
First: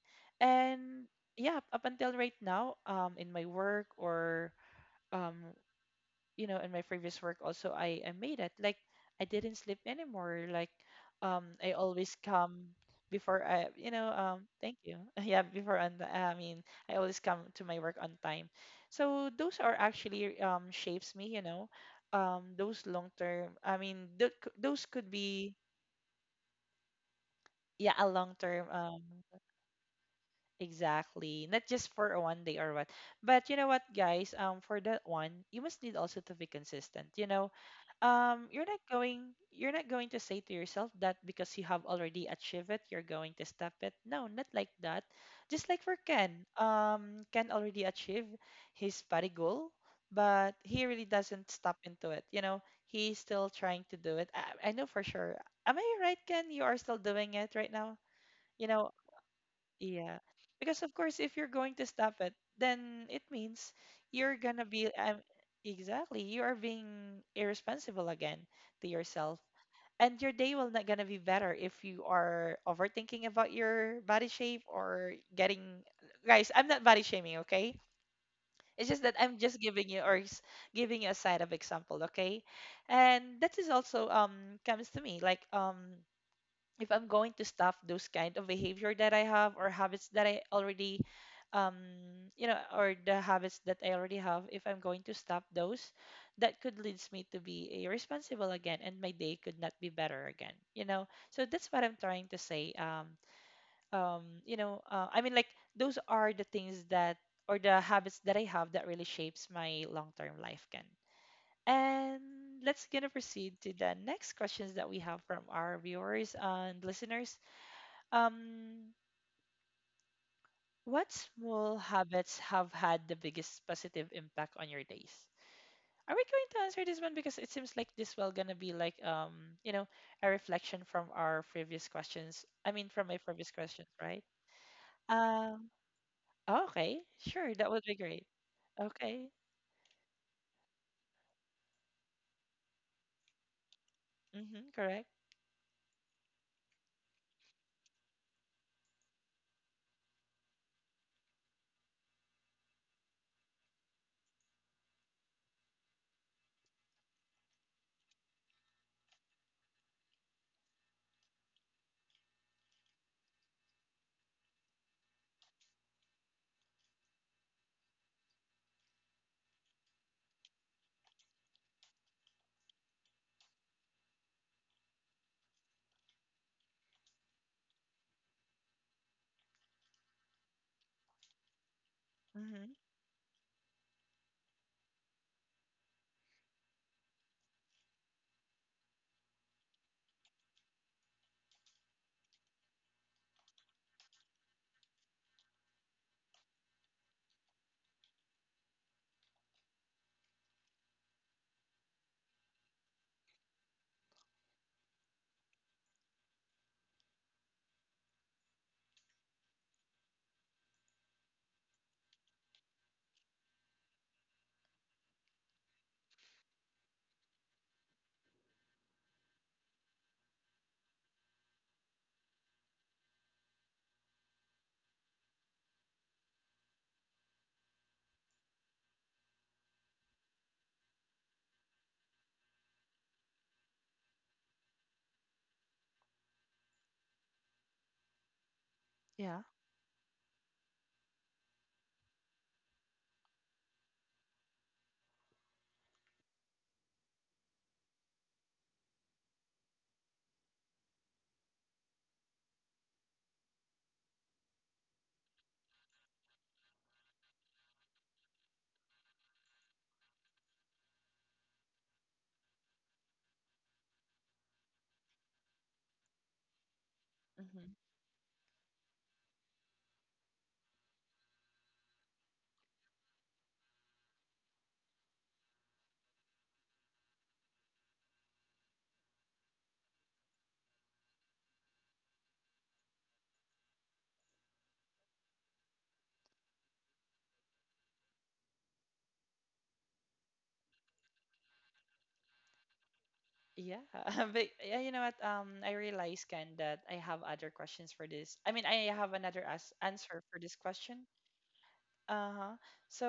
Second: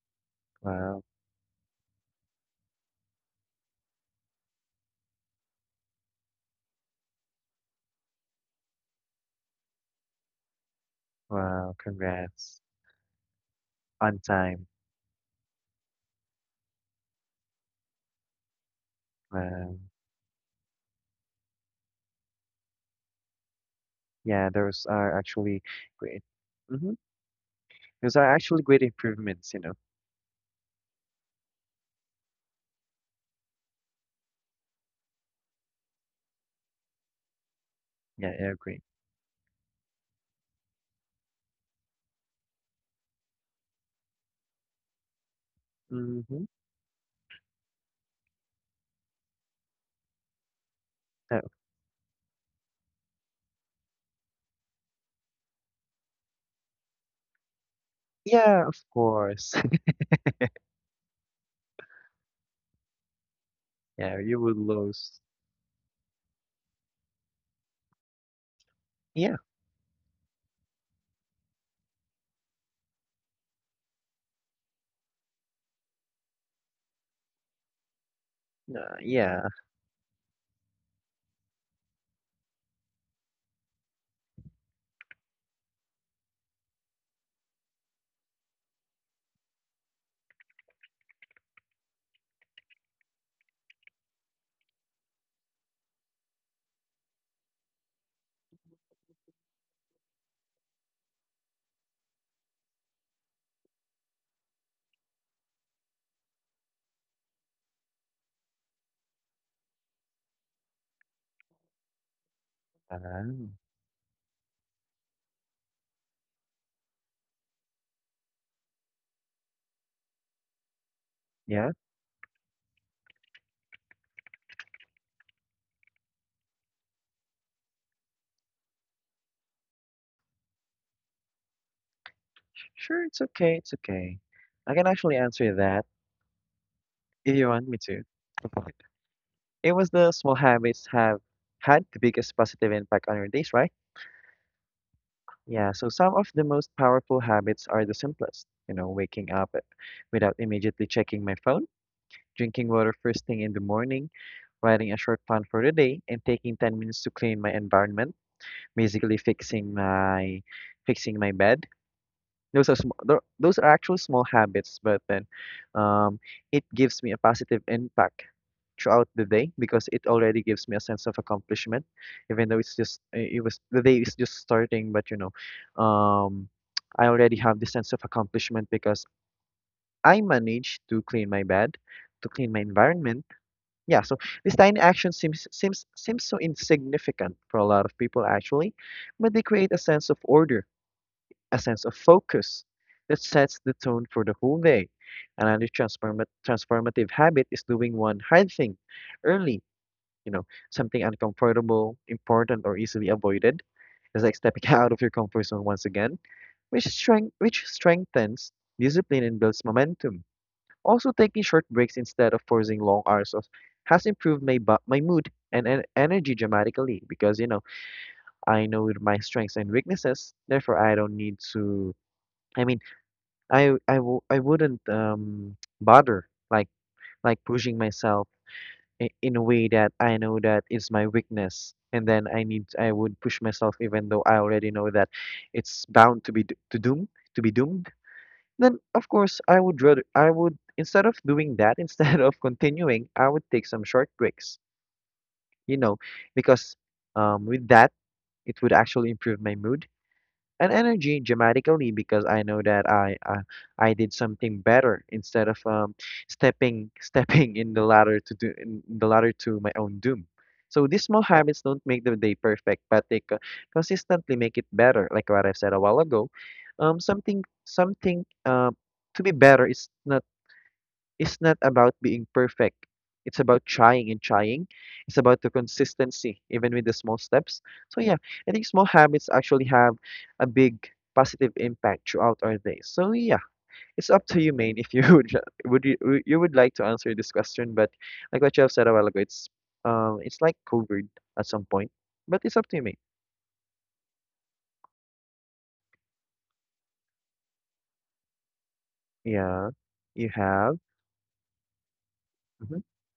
Wow.
And yeah, up until right now, um in my work, or um you know in my previous work also, I I made it like, I didn't sleep anymore like um I
Wow,
always
congrats.
come before, I, you know
On
um
time.
thank you, yeah, before on the, I mean, I always come to my work on time. So those are
Wow.
actually, um shapes me, you know um those long term, I mean, th-
Yeah,
those
those
could
are
be,
actually great. Mhm.
yeah, a
Those are
long
actually
term,
great
um
improvements, you know.
exactly. Not just for a one day or what. But you know what, guys? Um, for that one, you must need also to be consistent. You know,
Yeah, I
um, you're not
agree.
going, you're not going to say to yourself that, because you have already achieved it, you're going to stop it. No, not like that. Just like for
Mhm.
Ken, um, Ken already achieved his party goal, but he really
Oh,
doesn't stop into it. You know, he's still trying to do it. I, I know for sure. Am I right, Ken? You are still doing it right now. You
yeah, of
know,
course.
yeah. Because of course, if you're going to stop it, then it means
Yeah,
you're
you would
gonna be um,
lose.
exactly, you are being irresponsible again to
Yeah.
yourself. And your day will not gonna be better if you are overthinking about your body shape, or getting, guys, I'm not body shaming, okay? It's
Uh,
just that I'm
yeah.
just giving you, or s- giving you a side of example, okay? And that is also, um comes to me like, um if I'm going to stop those kind of behavior that I have or habits that I already, um you know or the habits that I already have, if I'm going to stop those, that could leads me to be irresponsible again, and my day could not be better again, you know so that's what I'm trying to say. um um you know uh, I mean, like, those are the things that or the habits that I have, that really shapes my long-term life, Ken. And let's gonna
Um,
proceed to the next questions that we have from our viewers and listeners. Um, what
yeah.
small habits have had the biggest positive impact on your days? Are we going to answer this one? Because it seems like this will gonna be like, um, you know, a reflection from our previous questions. I mean,
Sure,
from
it's
my
okay.
previous
It's
questions,
okay.
right?
I can actually answer
Um,
that
oh, okay,
if you
sure,
want me
that would
to.
be great. Okay.
It was the small habits have had the biggest positive impact on our days, right?
Mm-hmm, correct.
Yeah, so some of the most powerful habits are the simplest. You know, waking up without immediately checking my phone, drinking water first thing in the morning, writing a short plan for the day, and taking ten minutes to clean my environment, basically fixing my fixing my bed. Those are sm- tho- those are actual small habits, but then um, it gives me a positive impact throughout the day because it already gives me a sense of accomplishment, even though it's just uh, it was the day is just starting, but you know, um, I already have the sense of accomplishment because I managed to clean my bed, to clean my
Mm-hmm.
environment. Yeah, so this tiny action seems seems seems so insignificant for a lot of people actually, but they create a sense of order, a sense of focus that sets the tone for the whole day. Another transforma- transformative habit is doing one hard thing early, you know, something uncomfortable, important, or easily avoided. It's like stepping out of your comfort zone once again, which strength which strengthens discipline and builds momentum. Also, taking short breaks instead of forcing long hours of has improved my bu- my mood and en- energy dramatically, because you know I know my strengths and weaknesses. Therefore, I don't need to. I mean, I I w- I wouldn't um bother like like pushing myself i- in a way that I know that is my weakness. And then I need, I would push myself, even though I already know that it's bound to be d- to doom, to be doomed. Then of course
Yeah.
I would rather, I would, instead of doing that, instead of continuing, I would take some short breaks, you know, because um, with that it would actually improve my mood and energy dramatically, because I know that I uh, I did something better instead of um, stepping stepping in the ladder to do in the ladder to my own doom. So these small habits don't make the day perfect, but they co- consistently make it better. Like what I said a while ago, um, something
Mm-hmm.
something uh, to be better is not it's not about being perfect. It's about trying and trying. It's about the consistency, even with the small steps. So yeah, I think small habits actually have a big positive impact throughout our day. So yeah, it's up to you, Maine, if you would would you, would- you would like to answer this question. But like what you have said a while ago, it's um it's like covered at some point, but it's up to you, Maine.
Yeah. But yeah, you know what? Um, I realized, Ken, that I have other questions for this. I mean, I have another
Yeah,
as
you
answer for this
have.
question. Uh-huh.
Hmm.
So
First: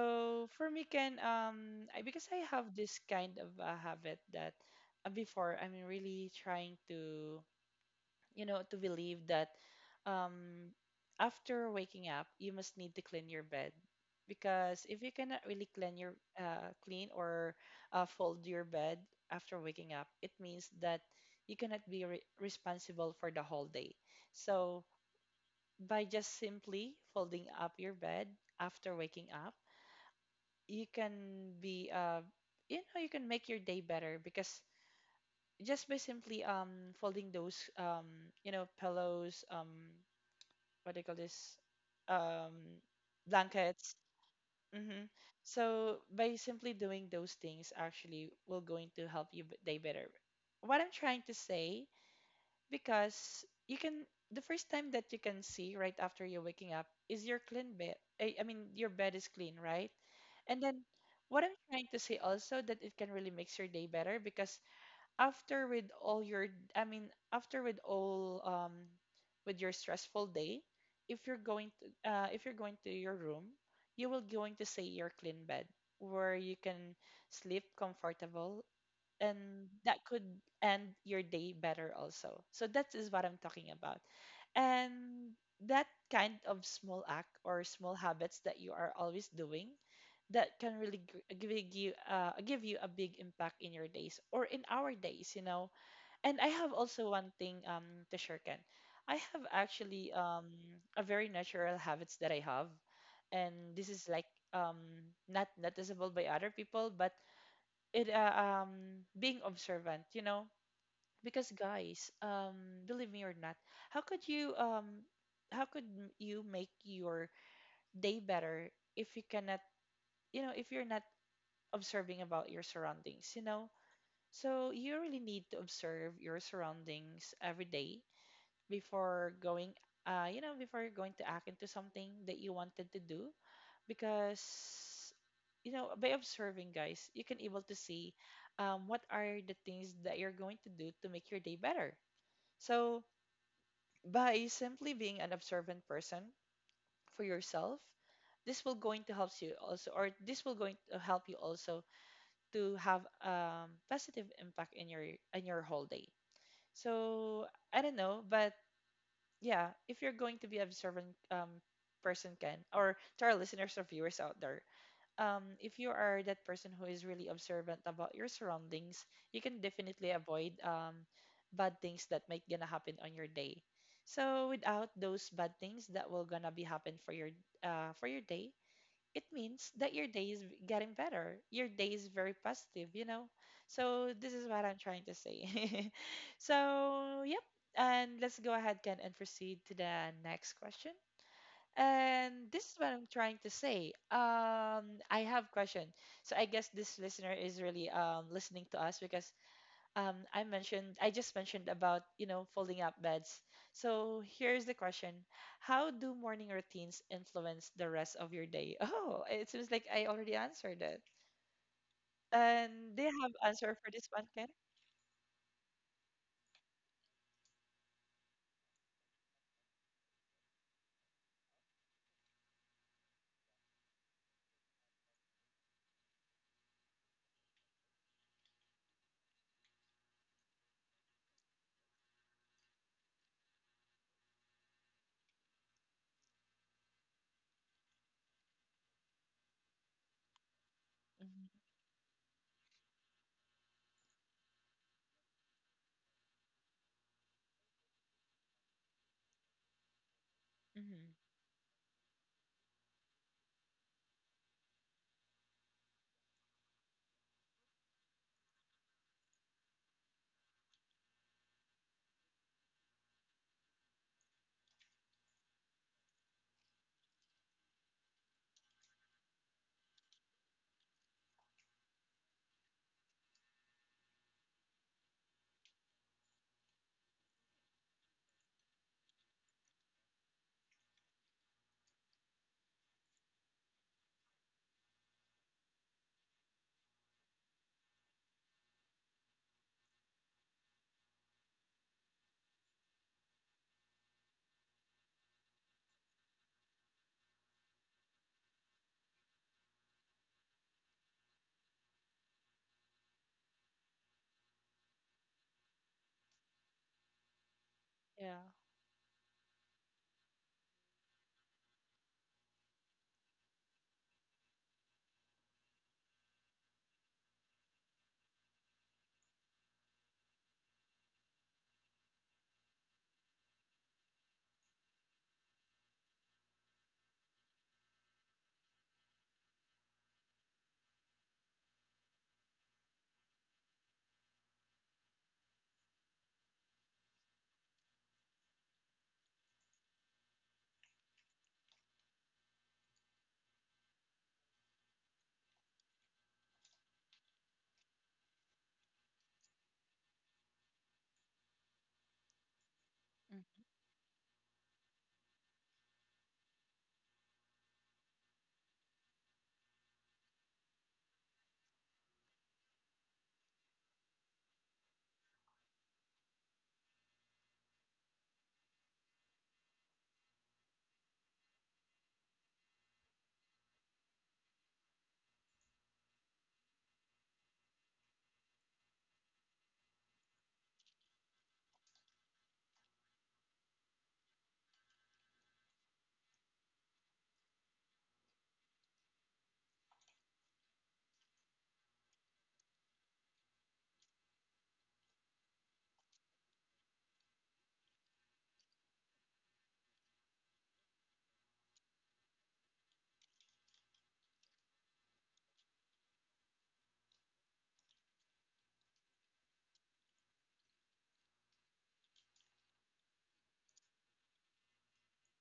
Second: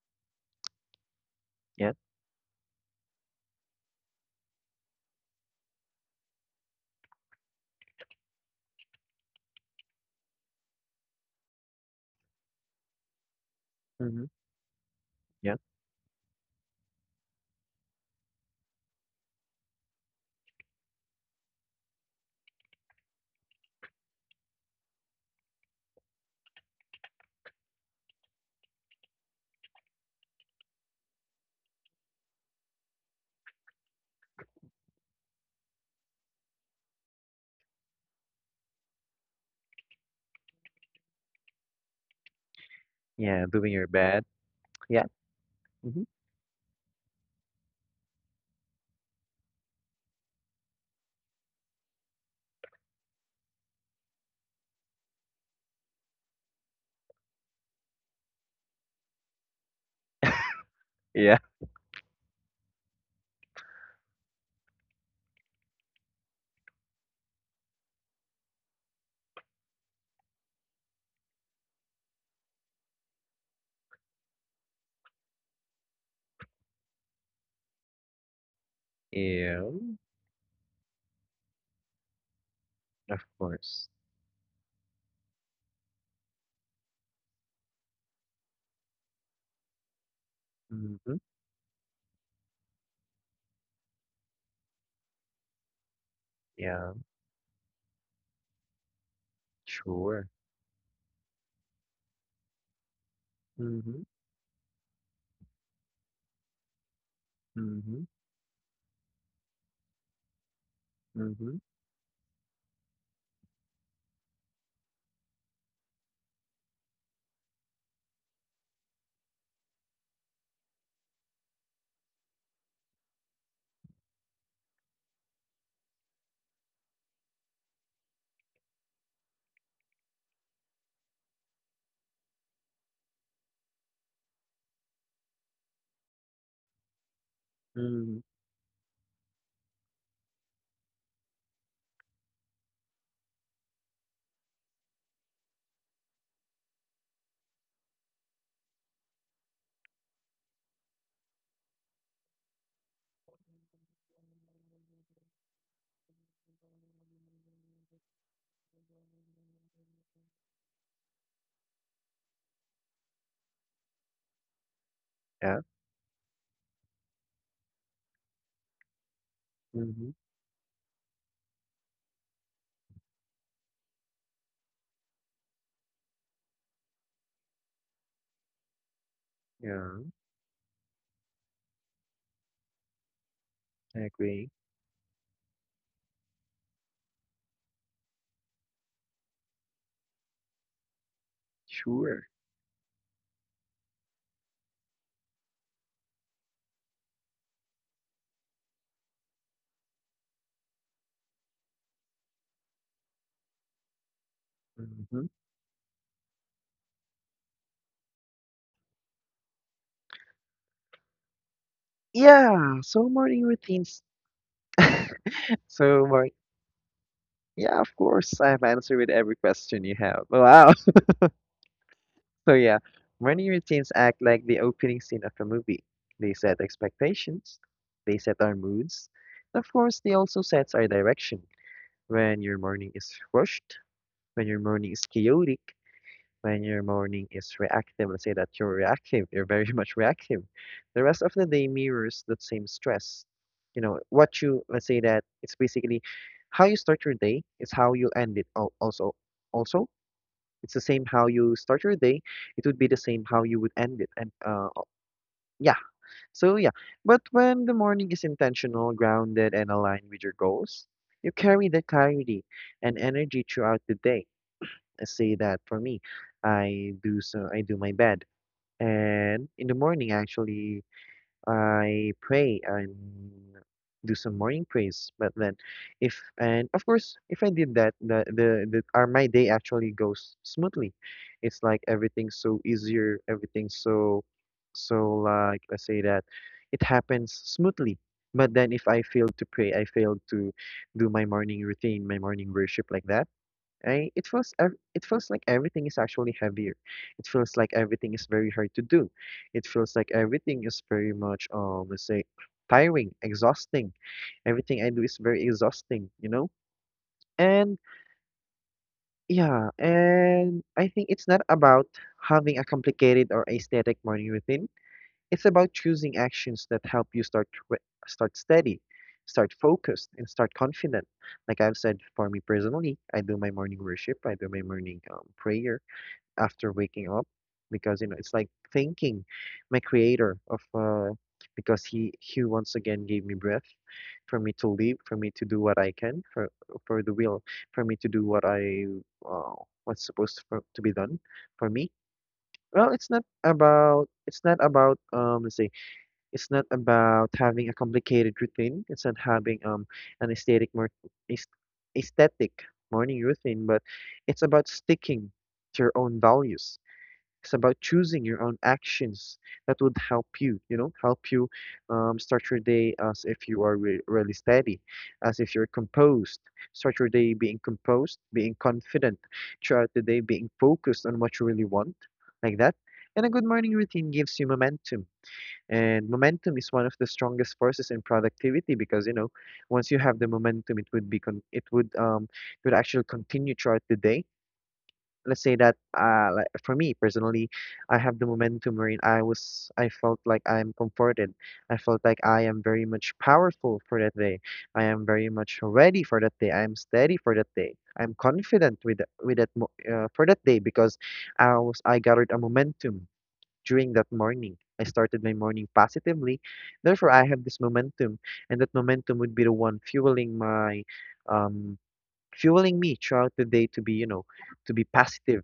for me, can, um,
Yeah.
I, because I have this kind of a habit that, uh, before I'm really trying to, you know, to believe that, um, after waking up, you must need to clean your bed,
Hmm.
because if you cannot
Yeah.
really clean your, uh, clean, or uh, fold your bed after waking up, it means that you cannot be re responsible for the whole day. So by just simply folding up your bed after waking up, you can be, uh you know, you can make your day better. Because just by simply, um folding those, um you know, pillows, um what do you call this, um
Yeah. Doing your
blankets.
bed. Yeah.
Mm-hmm. So
Hmm.
by simply doing those things actually will going to help you b- day better. What I'm trying to say, because you can, the first time that you can see right after you're waking up is your clean bed. I, I mean your bed is clean, right? And then
Yeah.
what I'm trying to say also, that it can really makes your day better because after with all your, I mean after with all um with your stressful day, if you're going to uh, if you're going to your room, you will going to see your clean bed where you can sleep comfortable, and
Yeah.
that could end your day better also. So that is what
Of
I'm talking
course.
about. And that kind of small act or small habits that you are always doing, that can really
Mhm.
g- give you uh, give you a big impact in your days or in our days, you know. And I have
Yeah,
also one thing um to share, Ken. I have actually
sure.
um a very natural habits that I have, and this
Mhm.
is like um not noticeable by other people, but
Mhm.
it uh, um being observant, you know. Because
Mhm.
guys, um believe me or not, how could you um how could m- you make your day better if you cannot, you know, if you're not observing about your surroundings, you know? So you really need to observe your surroundings every day before going, uh you know, before you're going to act into something that you wanted to do. Because you know, by observing guys, you can able to see
Mhm.
um, what are the things that you're going to do to make your day better. So by simply being an observant person for yourself, this will going to help you also, or this will going to help you also to have um, positive impact in your, in your whole day. So I don't know, but yeah, if you're going to be observant um, person, can, or to our listeners or viewers out there, um,
Yeah.
if you are that person who is really observant about your surroundings, you can definitely
Mhm.
avoid um, bad things that might gonna happen on your day. So without those bad things that will gonna be happen for your, uh, for your day, it means that
Yeah,
your day is getting better. Your day is very positive, you know.
I
So this is
agree.
what I'm trying to say. So yep, and let's go ahead, Ken, and proceed to the next question.
Sure.
And this is what I'm trying to say. Um, I have question. So I guess this listener is really um, listening to us because, um, I mentioned I just mentioned about, you know, folding up beds. So here's the question:
Mhm.
how do morning routines influence the rest of your day? Oh, it seems like I already answered it.
Yeah,
And they
so
have
morning
answer for
routines.
this one, Ken?
So morning. Yeah, of course. I have answered with every question you have. Wow. So yeah, morning routines act like the opening scene of a movie. They set expectations. They set our moods. and of course, they also sets our direction. When your morning is rushed, when your morning is chaotic, When your morning is reactive, let's say that you're reactive, you're very much reactive. The rest of the
Hmm.
day mirrors that same stress. You know, what you, let's say that it's basically how you start your day is how you end it al- also. Also, it's the same
Hmm.
how you start your day, it would be the same how you would end it. And uh, o- yeah, so yeah. But when the morning is intentional, grounded, and aligned with your goals, you carry the clarity and energy throughout the day. Say that for me, I do so I do my bed, and in the morning actually I pray and do some morning praise. But then, if and of course, if I did that, the the, the our my day actually goes smoothly. It's like everything's so easier, everything's so so like let's say that it happens smoothly. But then if I fail to pray, I fail to do my morning routine, my morning worship, like that, I, it feels ev- it feels like everything is actually heavier. It feels like everything is very hard to do. It feels like everything is very much um let's say tiring, exhausting. Everything I do is very exhausting, you know? And
Yeah.
yeah, and I think it's not about having a complicated or aesthetic morning routine. It's about choosing actions that help you start re- start steady, start focused, and start confident. Like I've said, for me personally, I do my morning worship, I do my morning um, prayer after waking up, because you know it's like thanking my creator of uh because he he once again gave me breath, for me to live, for me to do what I can for for the will, for me to do what I uh, what's supposed for, to be done for me. Well, it's not about, it's not about um let's say, it's not about having a complicated routine, it's not having um an aesthetic more aesthetic morning routine,
Hmm.
but it's about sticking to your own values, it's about choosing your own actions that would help you, you know, help you um, start your day as if you are re really steady, as if you're composed. Start your day being composed, being confident throughout the day, being focused on what you really want, like that. And a good morning routine gives you momentum. And momentum is one of the strongest forces in productivity because, you know, once you have the momentum, it would be con it would um it would actually continue throughout the day. Let's say that uh like, for me personally, I have the momentum wherein i was I felt like I'm comforted, I felt like I am very much powerful for that day, I am very much ready for that day, I am steady for that day, I'm confident with th- with that mo- uh, for that day, because i was I gathered a momentum during that morning, I started my morning positively, therefore I have this momentum, and that momentum would be the one fueling my um fueling me throughout the day, to be you know to be positive,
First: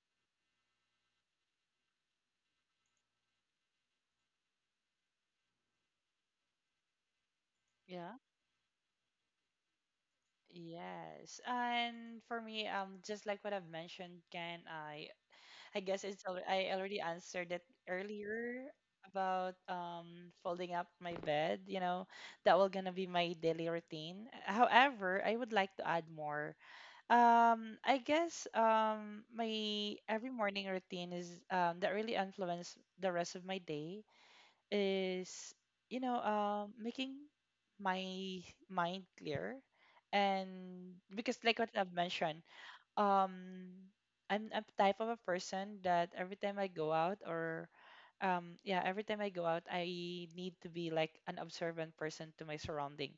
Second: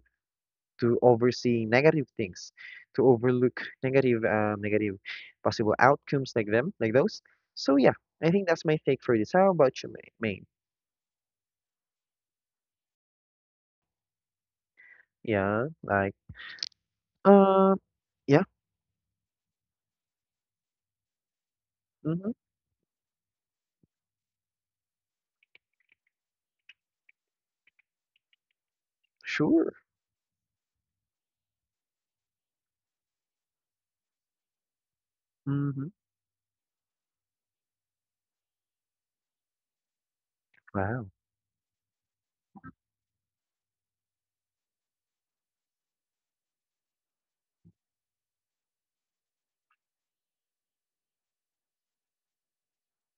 to oversee negative things, to overlook negative um, negative possible outcomes, like them, like those. So yeah,
Yeah.
I think that's my take for this. How about you, Ma- Maine?
Yes. And for me, um, just like what I've mentioned, Ken, I
Yeah,
I guess
like,
it's al- I already answered it
uh, yeah.
earlier about um folding up my bed, you know,
Mm-hmm,
that will gonna be my daily routine. However, I would like to add more. Um I guess um
sure.
my every morning routine is um that really influence the rest of my day is,
Mm-hmm,
you know, um making my mind clear. And
wow.
because like what I've mentioned, um I'm a type of a person that every time I go out, or um yeah, every time I go out I need to be like an observant person to my surrounding.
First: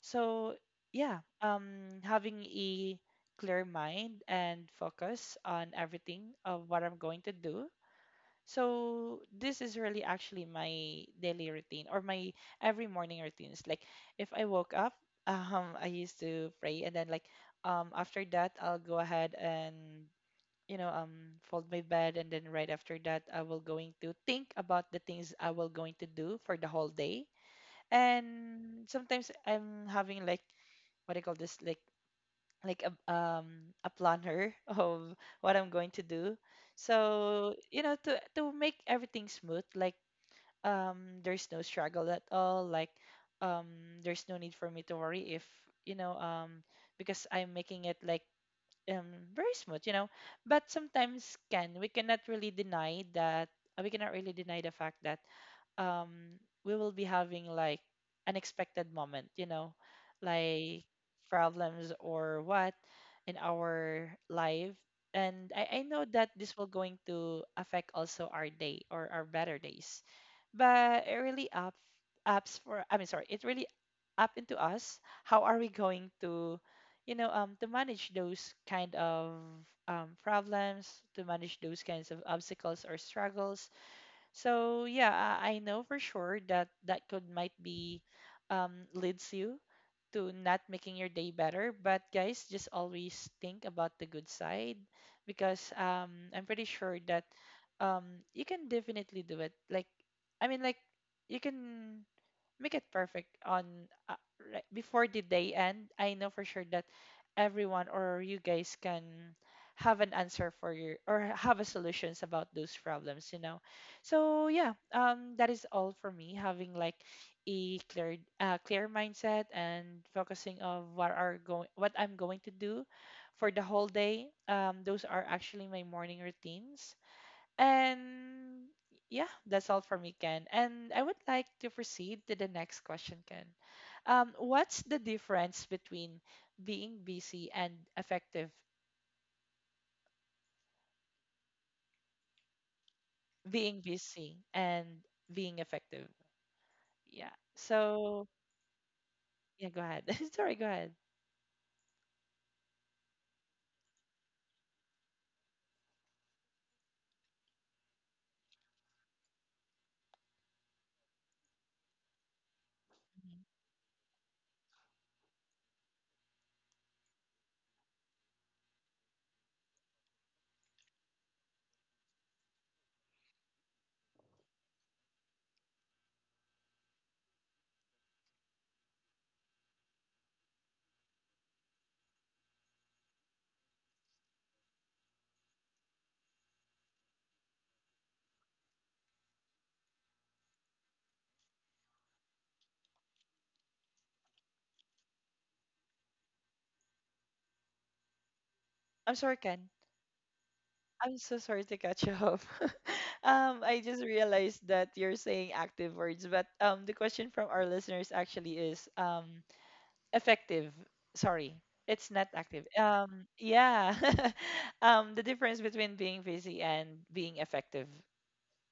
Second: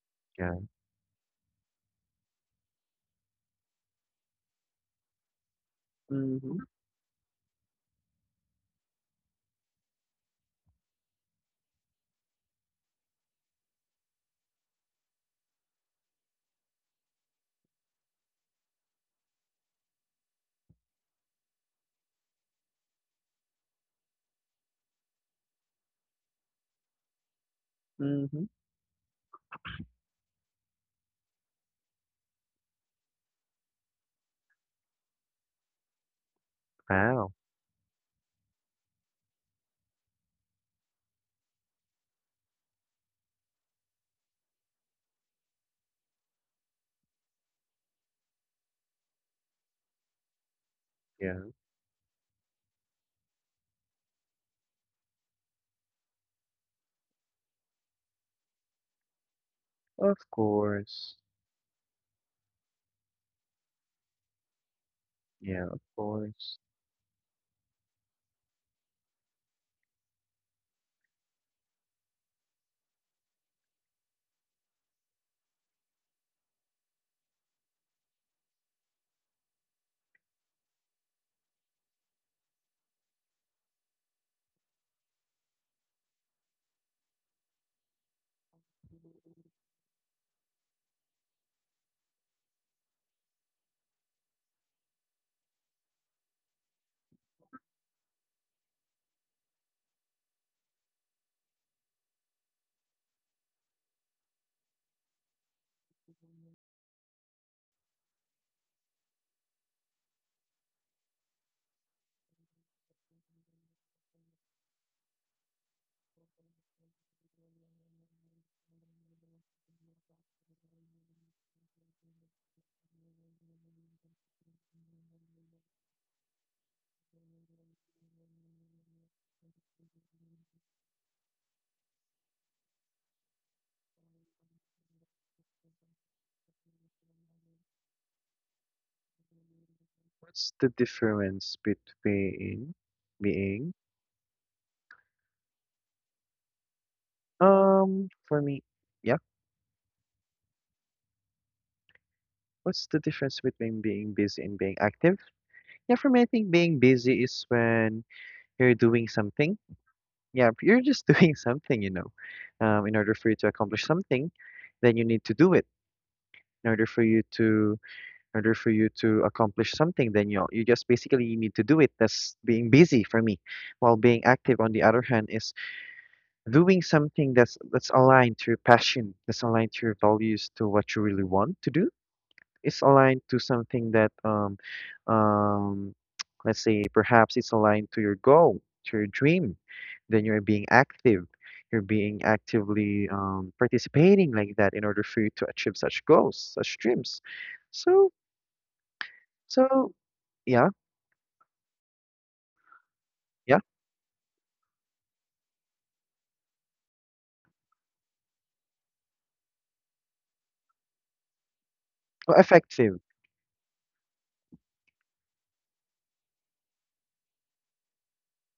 So
Yeah,
yeah, um having a clear mind and focus on everything
mm-hmm.
of what I'm going to do. So this is really actually my daily routine or my every morning routine. It's like if I woke up, um, I used to pray, and then like um after that I'll go ahead and, you know, um fold my bed, and then right after that I will going to think about the things I will going to do for the whole day.
Mm-hmm,
And sometimes I'm having like what I call this, like like a um a planner of what I'm going to do.
wow.
So, you know, to to make everything smooth, like um there's no struggle at all, like um there's no need for me to worry if, you know, um because I'm making it like um, very smooth, you know. But sometimes
Yeah,
can we cannot really deny that, uh, we cannot really deny the fact that um we will be having like unexpected moment, you know,
of
like
course.
problems or what in our life. And I,
Yeah,
I
of
know that this will
course.
going to affect also our day or our better days. But it really up apps for I mean, sorry, it really up into us how are we going to, you know, um, to manage those kind of um, problems, to manage those kinds of obstacles or struggles. So yeah, i, I know for sure that that could might be um, leads you to not making your day better. But guys, just always think about the good side, because um, I'm pretty sure that um, you can definitely do it. Like, I mean, like, you can make it perfect on, uh, right before the day end. I know for sure that everyone or you guys can have an answer for your, or have a solutions about those problems, you know. So yeah, um, that is all for me. Having like a clear uh, clear mindset and focusing on what are going, what I'm going to do for the whole day. Um, those are actually my morning routines. And yeah, that's all for me, Ken. And I would like to proceed to the next question, Ken. Um, what's the difference between being busy and effective?
What's the difference between
Being
being
busy and being effective. Yeah.
um
So
for me? Yeah,
yeah, go ahead. Sorry, go ahead.
what's the difference between being busy and being active? Yeah, for me, I think being busy is when you're doing something. Yeah, if you're just doing something, you know. Um, in order for
Mhm.
you to accomplish something, then you need to do it. In order for you to, in order for you to accomplish something, then you you just basically need to do it. That's being busy for me. While being active, on the other hand, is doing something that's that's aligned to your passion, that's aligned to your values, to what you really want to do, it's aligned to something that um um let's say perhaps it's aligned to your goal, to your dream. Then you're being active. You're being actively um, participating like that in order for you to achieve such goals, such dreams. So
I'm sorry, Ken.
so yeah,
I'm so sorry to cut you off. um,
yeah.
I just realized that you're saying active words, but um, the question from our listeners actually is um effective. Sorry, it's not
Oh,
active.
effective.
um yeah. um the difference between being busy and being effective.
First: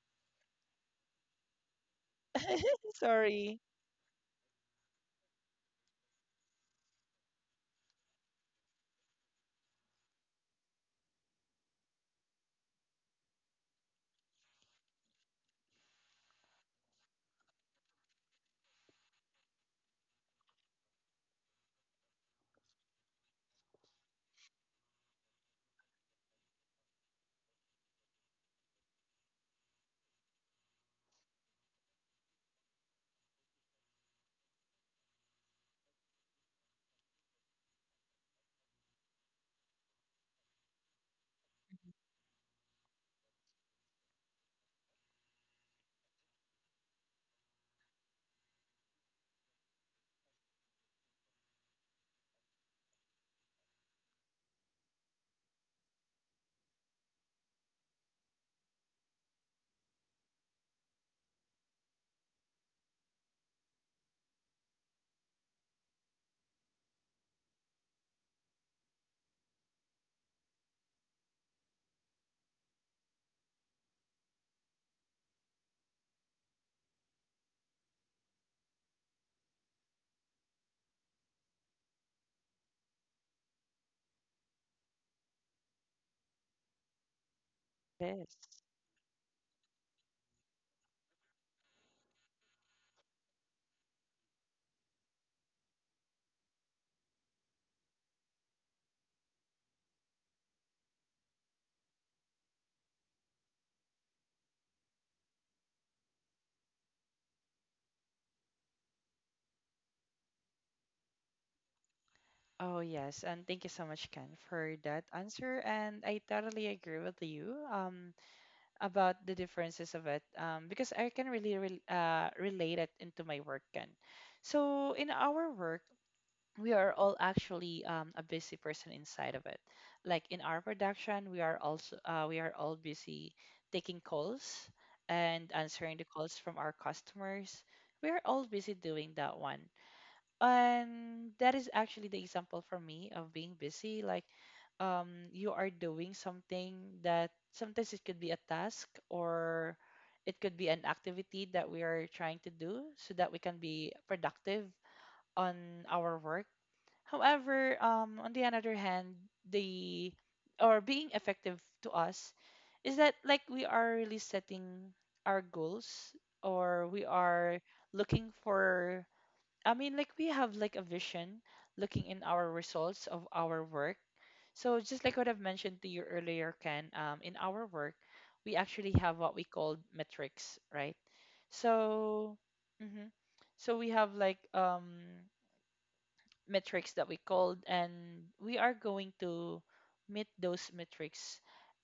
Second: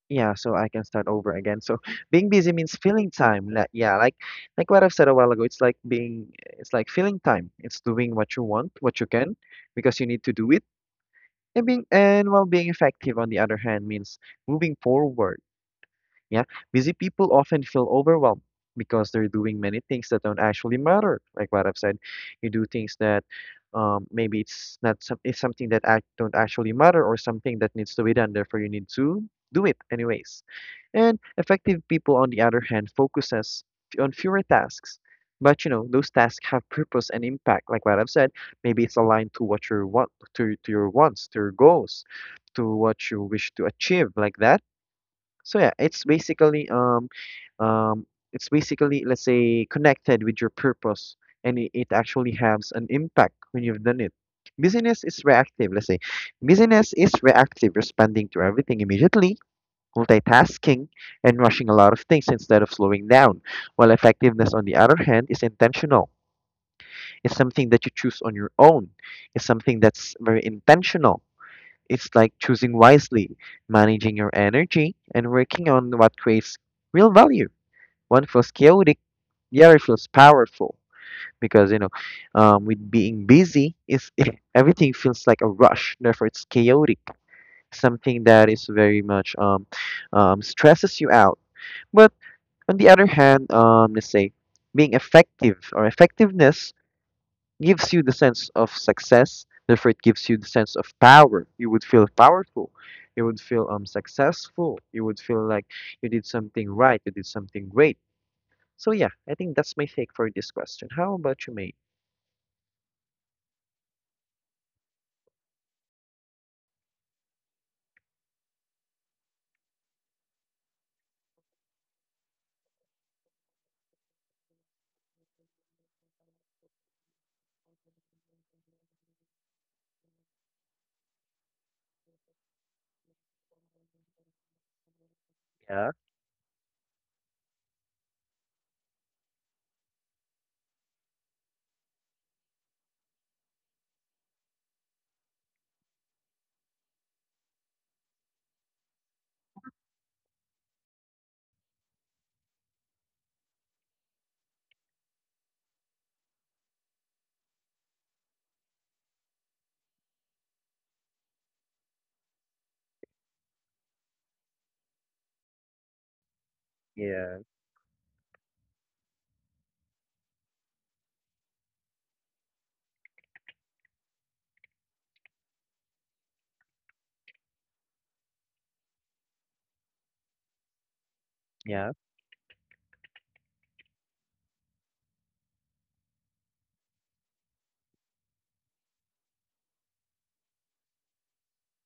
Yeah, so I can start over again. So being busy means filling time.
Sorry.
Like, yeah, like like what I've said a while ago, it's like being it's like filling time. It's doing what you want, what you can, because you need to do it. And being and while being effective, on the other hand, means moving forward. Yeah, busy people often feel overwhelmed because they're doing many things that don't actually matter. Like what I've said, you do things that um, maybe it's not some, it's something that act, don't actually matter, or something that needs to be done. Therefore, you need to do it anyways. And effective people, on the other hand, focuses f- on fewer tasks. But you know, those tasks have purpose and impact. Like what I've said, maybe it's aligned to what you want, to, to your wants, to your goals, to what you wish to achieve, like that. So yeah, it's basically um um it's basically let's say connected with your purpose, and it, it actually has an impact when you've done it. Business is reactive, let's say. Business is reactive, responding to everything immediately, multitasking and rushing a lot of things instead of slowing down. While effectiveness on the other hand is intentional. It's something that you choose on your own. It's something that's very intentional. It's like choosing wisely, managing your energy, and working on what creates real value. One feels chaotic, the other feels powerful. Because, you know, um, with being busy, is everything feels like a rush, therefore, it's chaotic, something
Yes.
that is very much um, um, stresses you out. But on the other hand, um, let's say being effective or effectiveness gives you the sense of success. Therefore, it gives you the sense of power. You would feel powerful. You would feel um successful. You would feel like you did something right. You did something great. So yeah, I think that's my take for this question. How about you, mate?
Oh yes. And thank you so much, Ken, for that answer. And I totally agree with you um, about the differences of it, um, because I can really rel uh, relate it into my work, Ken. So in our work, we are all actually um, a busy person inside of it. Like in our production, we are also uh, we are all busy taking calls and
Yeah,
answering the calls from our customers. We are all busy doing that one, and that is actually the example for me of being busy. Like um, you are doing something that sometimes it could be a task, or it could be an activity that we are trying to do so that we can be productive on our work. However, um, on the other hand, the, or being effective to us, is that like we are really setting our goals, or we
yeah,
are looking for, I mean like we have like a vision, looking in our results of our work. So just like what I've mentioned to you earlier, Ken, um, in our work, we actually have what we call metrics, right?
yeah,
So, mhm. So we have like um metrics that we called, and we are going to meet those metrics.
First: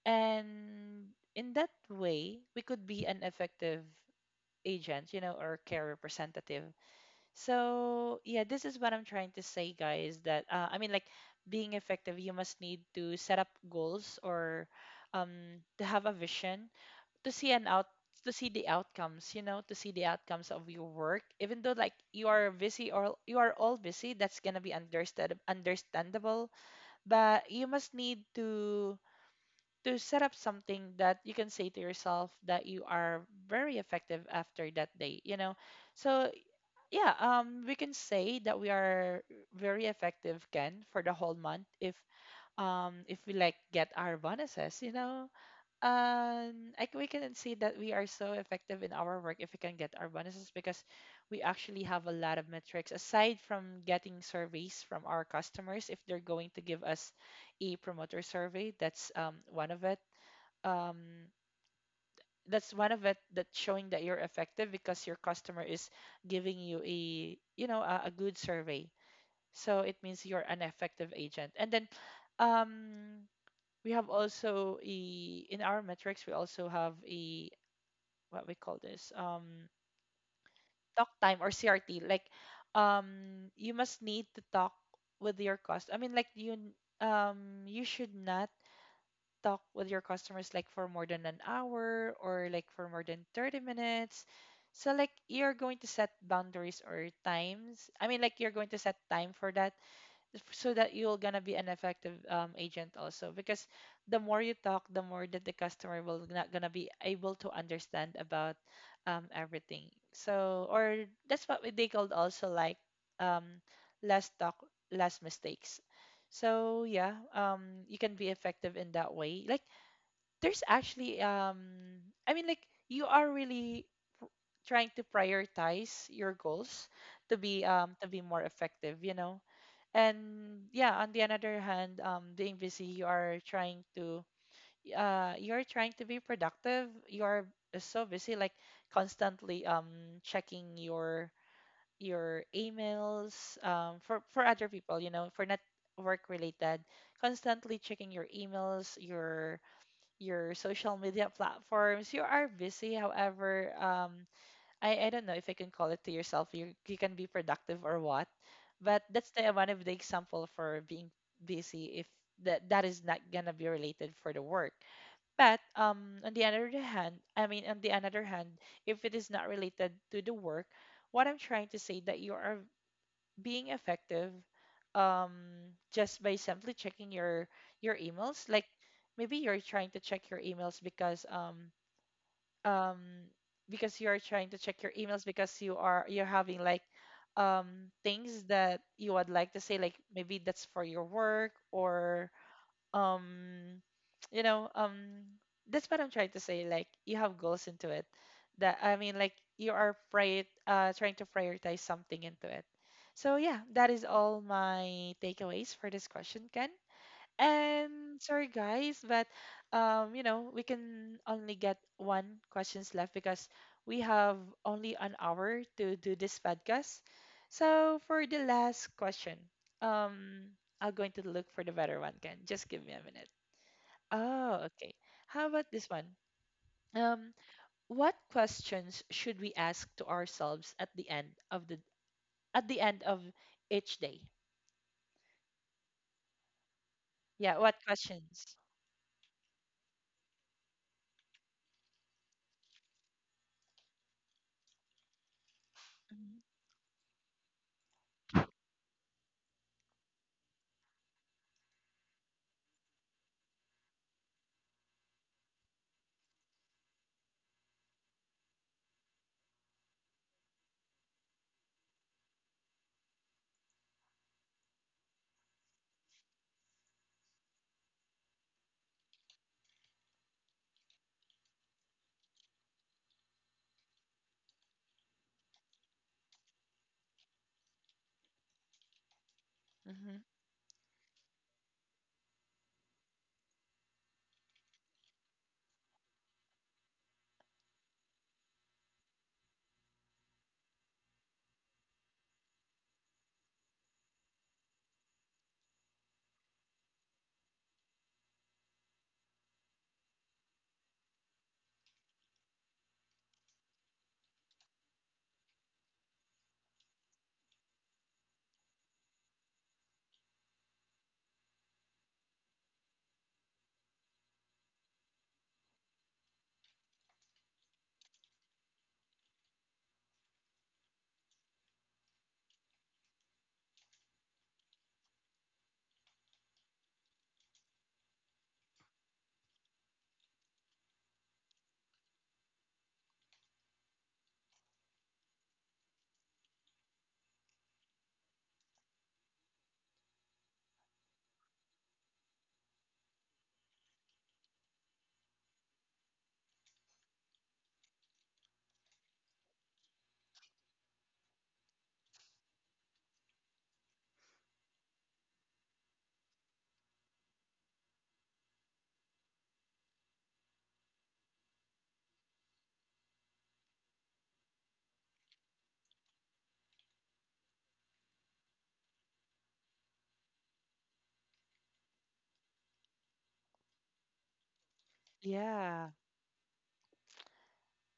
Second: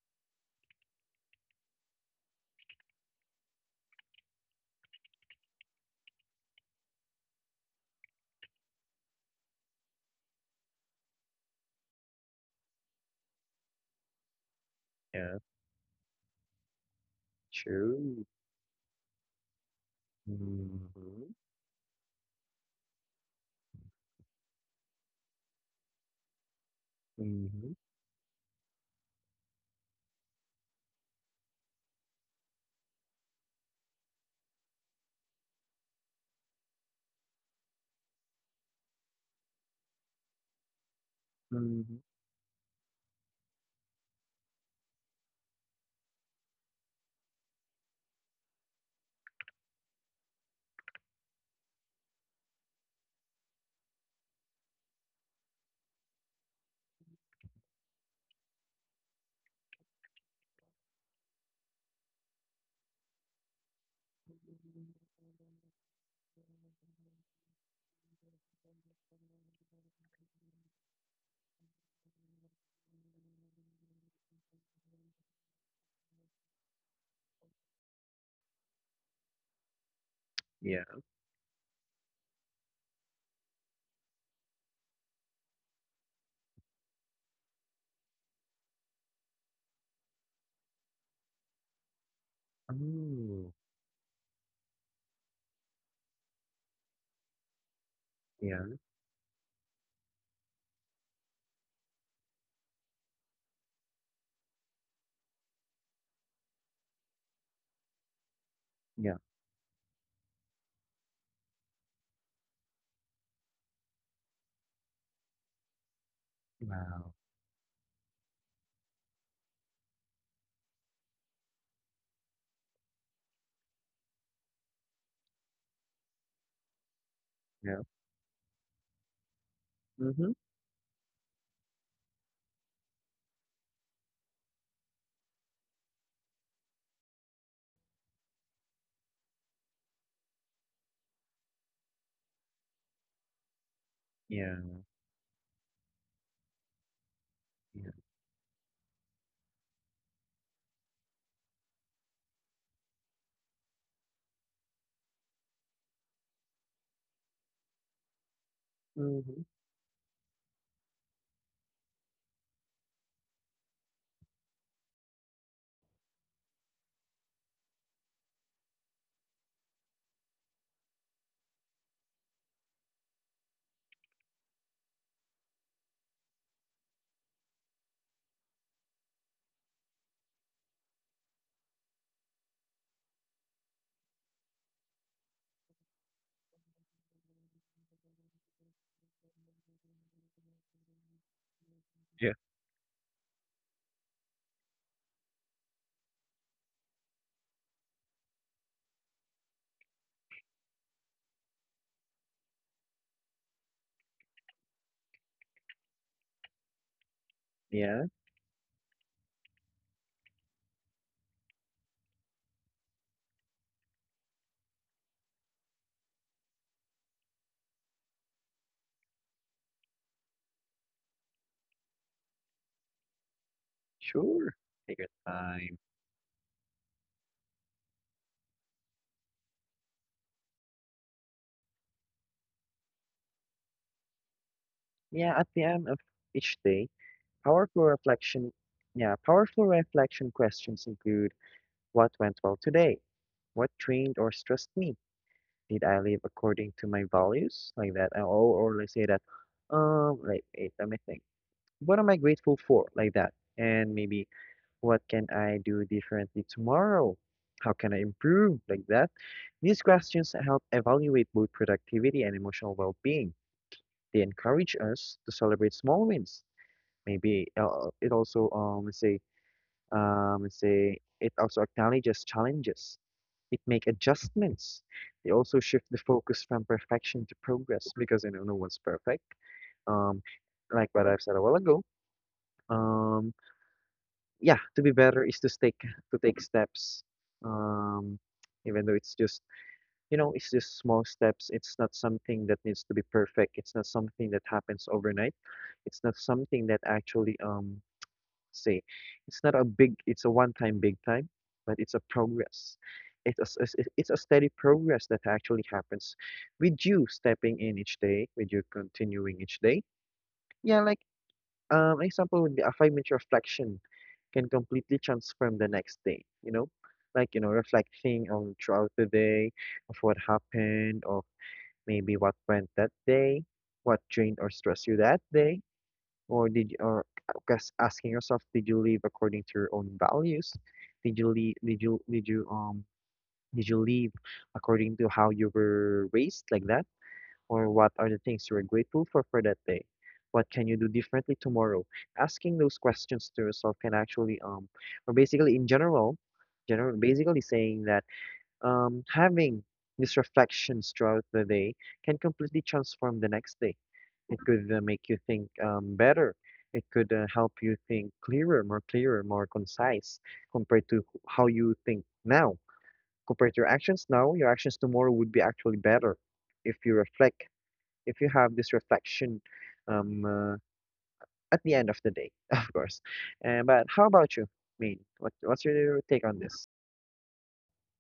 And in that way, we could be an effective agent, you know, or care representative. So yeah, this is what I'm trying to say, guys, that, uh, I mean, like, being effective, you must need to set up goals, or
yeah.
um, to have a vision, to see an out,
True.
to see the outcomes, you know, to see the outcomes of your work.
Mm-hmm.
Even though like you are busy, or you are all busy, that's gonna be understand understandable. But you
Mm-hmm.
must need to to set up something that you can say to yourself that you are very effective after that day, you know. So yeah, um we can say that we are very effective, Ken, for the whole month if,
Mm-hmm.
um if we like get our bonuses, you know, um I, c- we can see that we are so effective in our work if we can get our bonuses, because we actually have a lot of metrics aside from getting surveys from our customers. If they're going to give us a promoter survey, that's um, one of it, um, that's one of it that showing that you're effective, because your customer is giving you a, you know, a, a good survey. So it means you're an effective agent. And then um, we have also a, in our metrics we also have a, what we call this, um
Yeah.
talk time, or C R T. Like um you must need to talk with your cost I mean like you n- um you should not talk with your customers like for more than an hour, or like for more than
Oh.
thirty minutes. So like you're going to set boundaries or times, I mean like you're going to
Yeah.
set time for that, so that you're gonna be an effective um, agent also because the more you talk, the more that the customer will not gonna be able to understand about
Yeah.
um, everything. So or that's what we- they called also like um, less talk, less mistakes. So
Wow.
yeah, um, you can be effective in that way, like there's actually um, I mean like you are really trying to prioritize your goals to be
Yeah.
um to be more effective, you know. And
Mm-hmm.
yeah, on the other hand, um being busy, you are trying to uh you're trying to be productive, you're so busy, like constantly um checking your your emails, um for for
Yeah.
other people, you know, for not work related, constantly
Yeah.
checking your emails, your your social media platforms. You are busy, however um I, I don't know if I can call it to yourself. You you can be productive or what, but that's
Mm-hmm.
the one of the example for being busy. If that that is not gonna be related for the work, but um on the other hand, I mean on the another hand, if it is not related to the work, what I'm trying to say that you are being effective, um just by simply checking your your emails. Like maybe you're trying to check your emails because um um because you are trying to check your emails because you are you're having like um things that you would like to say, like maybe that's for your work or
Yeah.
um you know um that's what I'm trying to say, like you have goals into it, that I mean like you are prior uh trying to prioritize something into it. So yeah, that is all my takeaways for this question, Ken,
Yeah.
and sorry guys, but um, you know, we can only get one questions left because we have only an hour to do this podcast. So for the last question, um, I'm going to look for the better one, Ken. Just give me a minute. Oh,
Sure.
okay.
Take your
How about
time.
this one? Um, what questions should we ask to ourselves at the end of the at the end of each day?
Yeah, at the end of each day,
Yeah, what
powerful reflection,
questions?
yeah, powerful reflection questions include: what went well today? What trained or stressed me? Did I live according to my values? Like that. uh, Or, or let's say that, um, like, wait, let me think. What am I grateful for? Like that. And maybe, what can I do differently tomorrow? How can I improve? Like that. These questions help evaluate both productivity and emotional well-being. They encourage us to celebrate small wins. Maybe uh, it also um let's say um let's say it also acknowledges challenges. It make adjustments. They also shift the focus from perfection to progress, because you know no one's perfect.
Mm-hmm.
Um, like what I've said a while ago. Um, yeah, to be better is to take to take steps. Um, even though it's just, you know, it's just small steps. It's not something that needs to be perfect. It's not something that happens overnight. It's not something that actually um say. It's not a big, it's a one-time big time, but it's a progress. It's a, s- s- s- it's a steady progress that actually happens with you stepping in each day, with you continuing each day. Yeah, like um, an example would be a five-minute reflection can completely transform the next day, you know? Like, you know, reflecting on throughout the day of what happened, or maybe what went that day, what drained or stressed you that day, or did you, or guess asking yourself, did you live according to your own values? Did you live, did you, did you, um, did you live according to how you were raised, like that? Or what are the things you are grateful for for that day? What can you do differently tomorrow? Asking those questions to yourself can actually, um, or basically in general, general, basically saying that, um, having these reflections throughout the day can completely transform the next day. It could uh, make you think um, better. It could uh, help you think clearer, more clearer, more concise compared to wh- how you think now. Compared to your actions now, your actions tomorrow would be actually better if you reflect, if you have this reflection um, uh, at the end of the day, of course. Uh, but how about you, Maine? What, what's
Yeah.
your take on this?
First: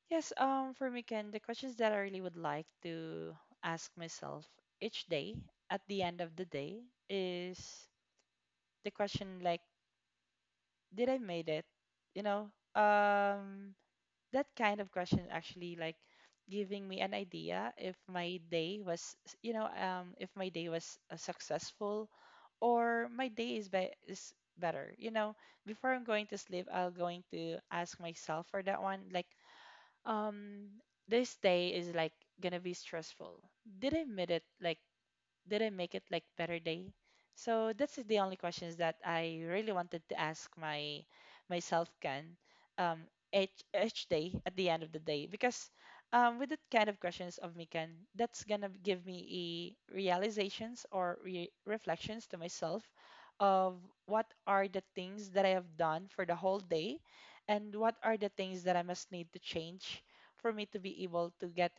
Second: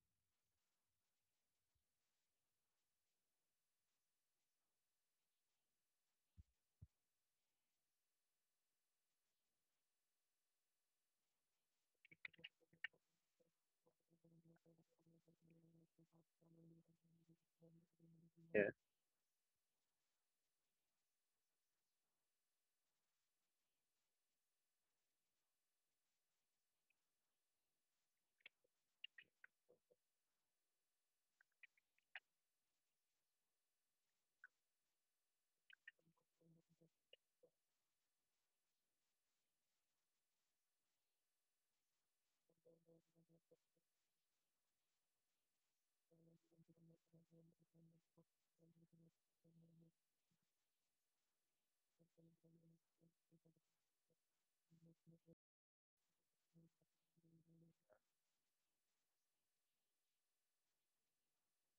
Yes, um, for me, Ken, the questions that I really would like to ask myself each day at the end of the day is the question like, did I made it? You know, um, that kind of question actually like giving me an idea if my
Yeah.
day was, you know, um, if my day was uh, successful, or my day is be is better. You know, before I'm going to sleep, I'll going to ask myself for that one like um this day is like gonna be stressful, did I admit it, like didn't make it like better day. So that's the only questions that I really wanted to ask my myself, Ken, um each each day at the end of the day, because um with that kind of questions of me, Ken, that's gonna give me a realizations or re- reflections to myself of what are the things that I have done for the whole day and what are the things that I must need to change for me to be able to get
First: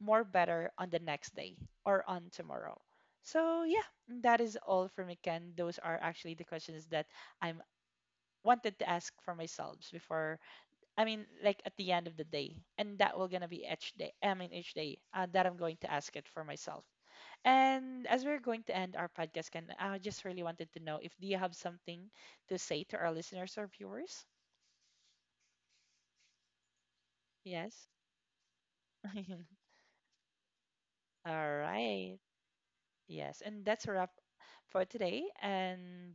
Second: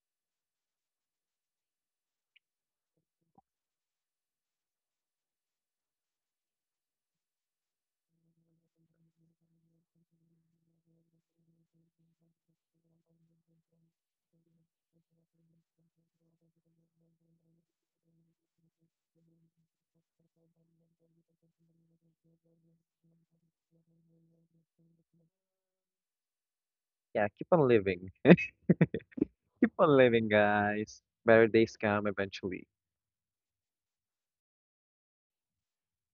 more better on the next day or on tomorrow. So yeah, that is all for me, Ken. Those are actually the questions that I'm wanted to ask for myself before, I mean like at the end of the day. And that will gonna be each day. I mean each day uh, that I'm going to ask it for myself. And as we're going to end our podcast, Ken, I just really wanted to know if do you have something to say to our listeners or viewers?
Yeah, keep on
Yes.
living. Keep on living, guys. Better
All
days come
right.
eventually.
Yes, and that's a wrap for today. And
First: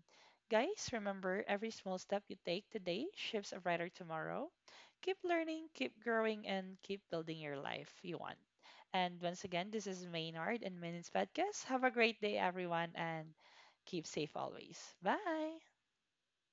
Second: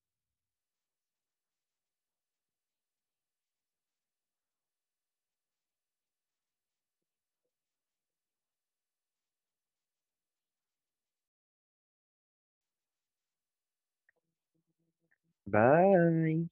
guys, remember every small step you take today shifts a brighter tomorrow. Keep learning, keep growing, and keep building your life you want. And once again, this is Maynard and Maynard's Podcast. Have a great day, everyone, and keep safe always. Bye.
Bye.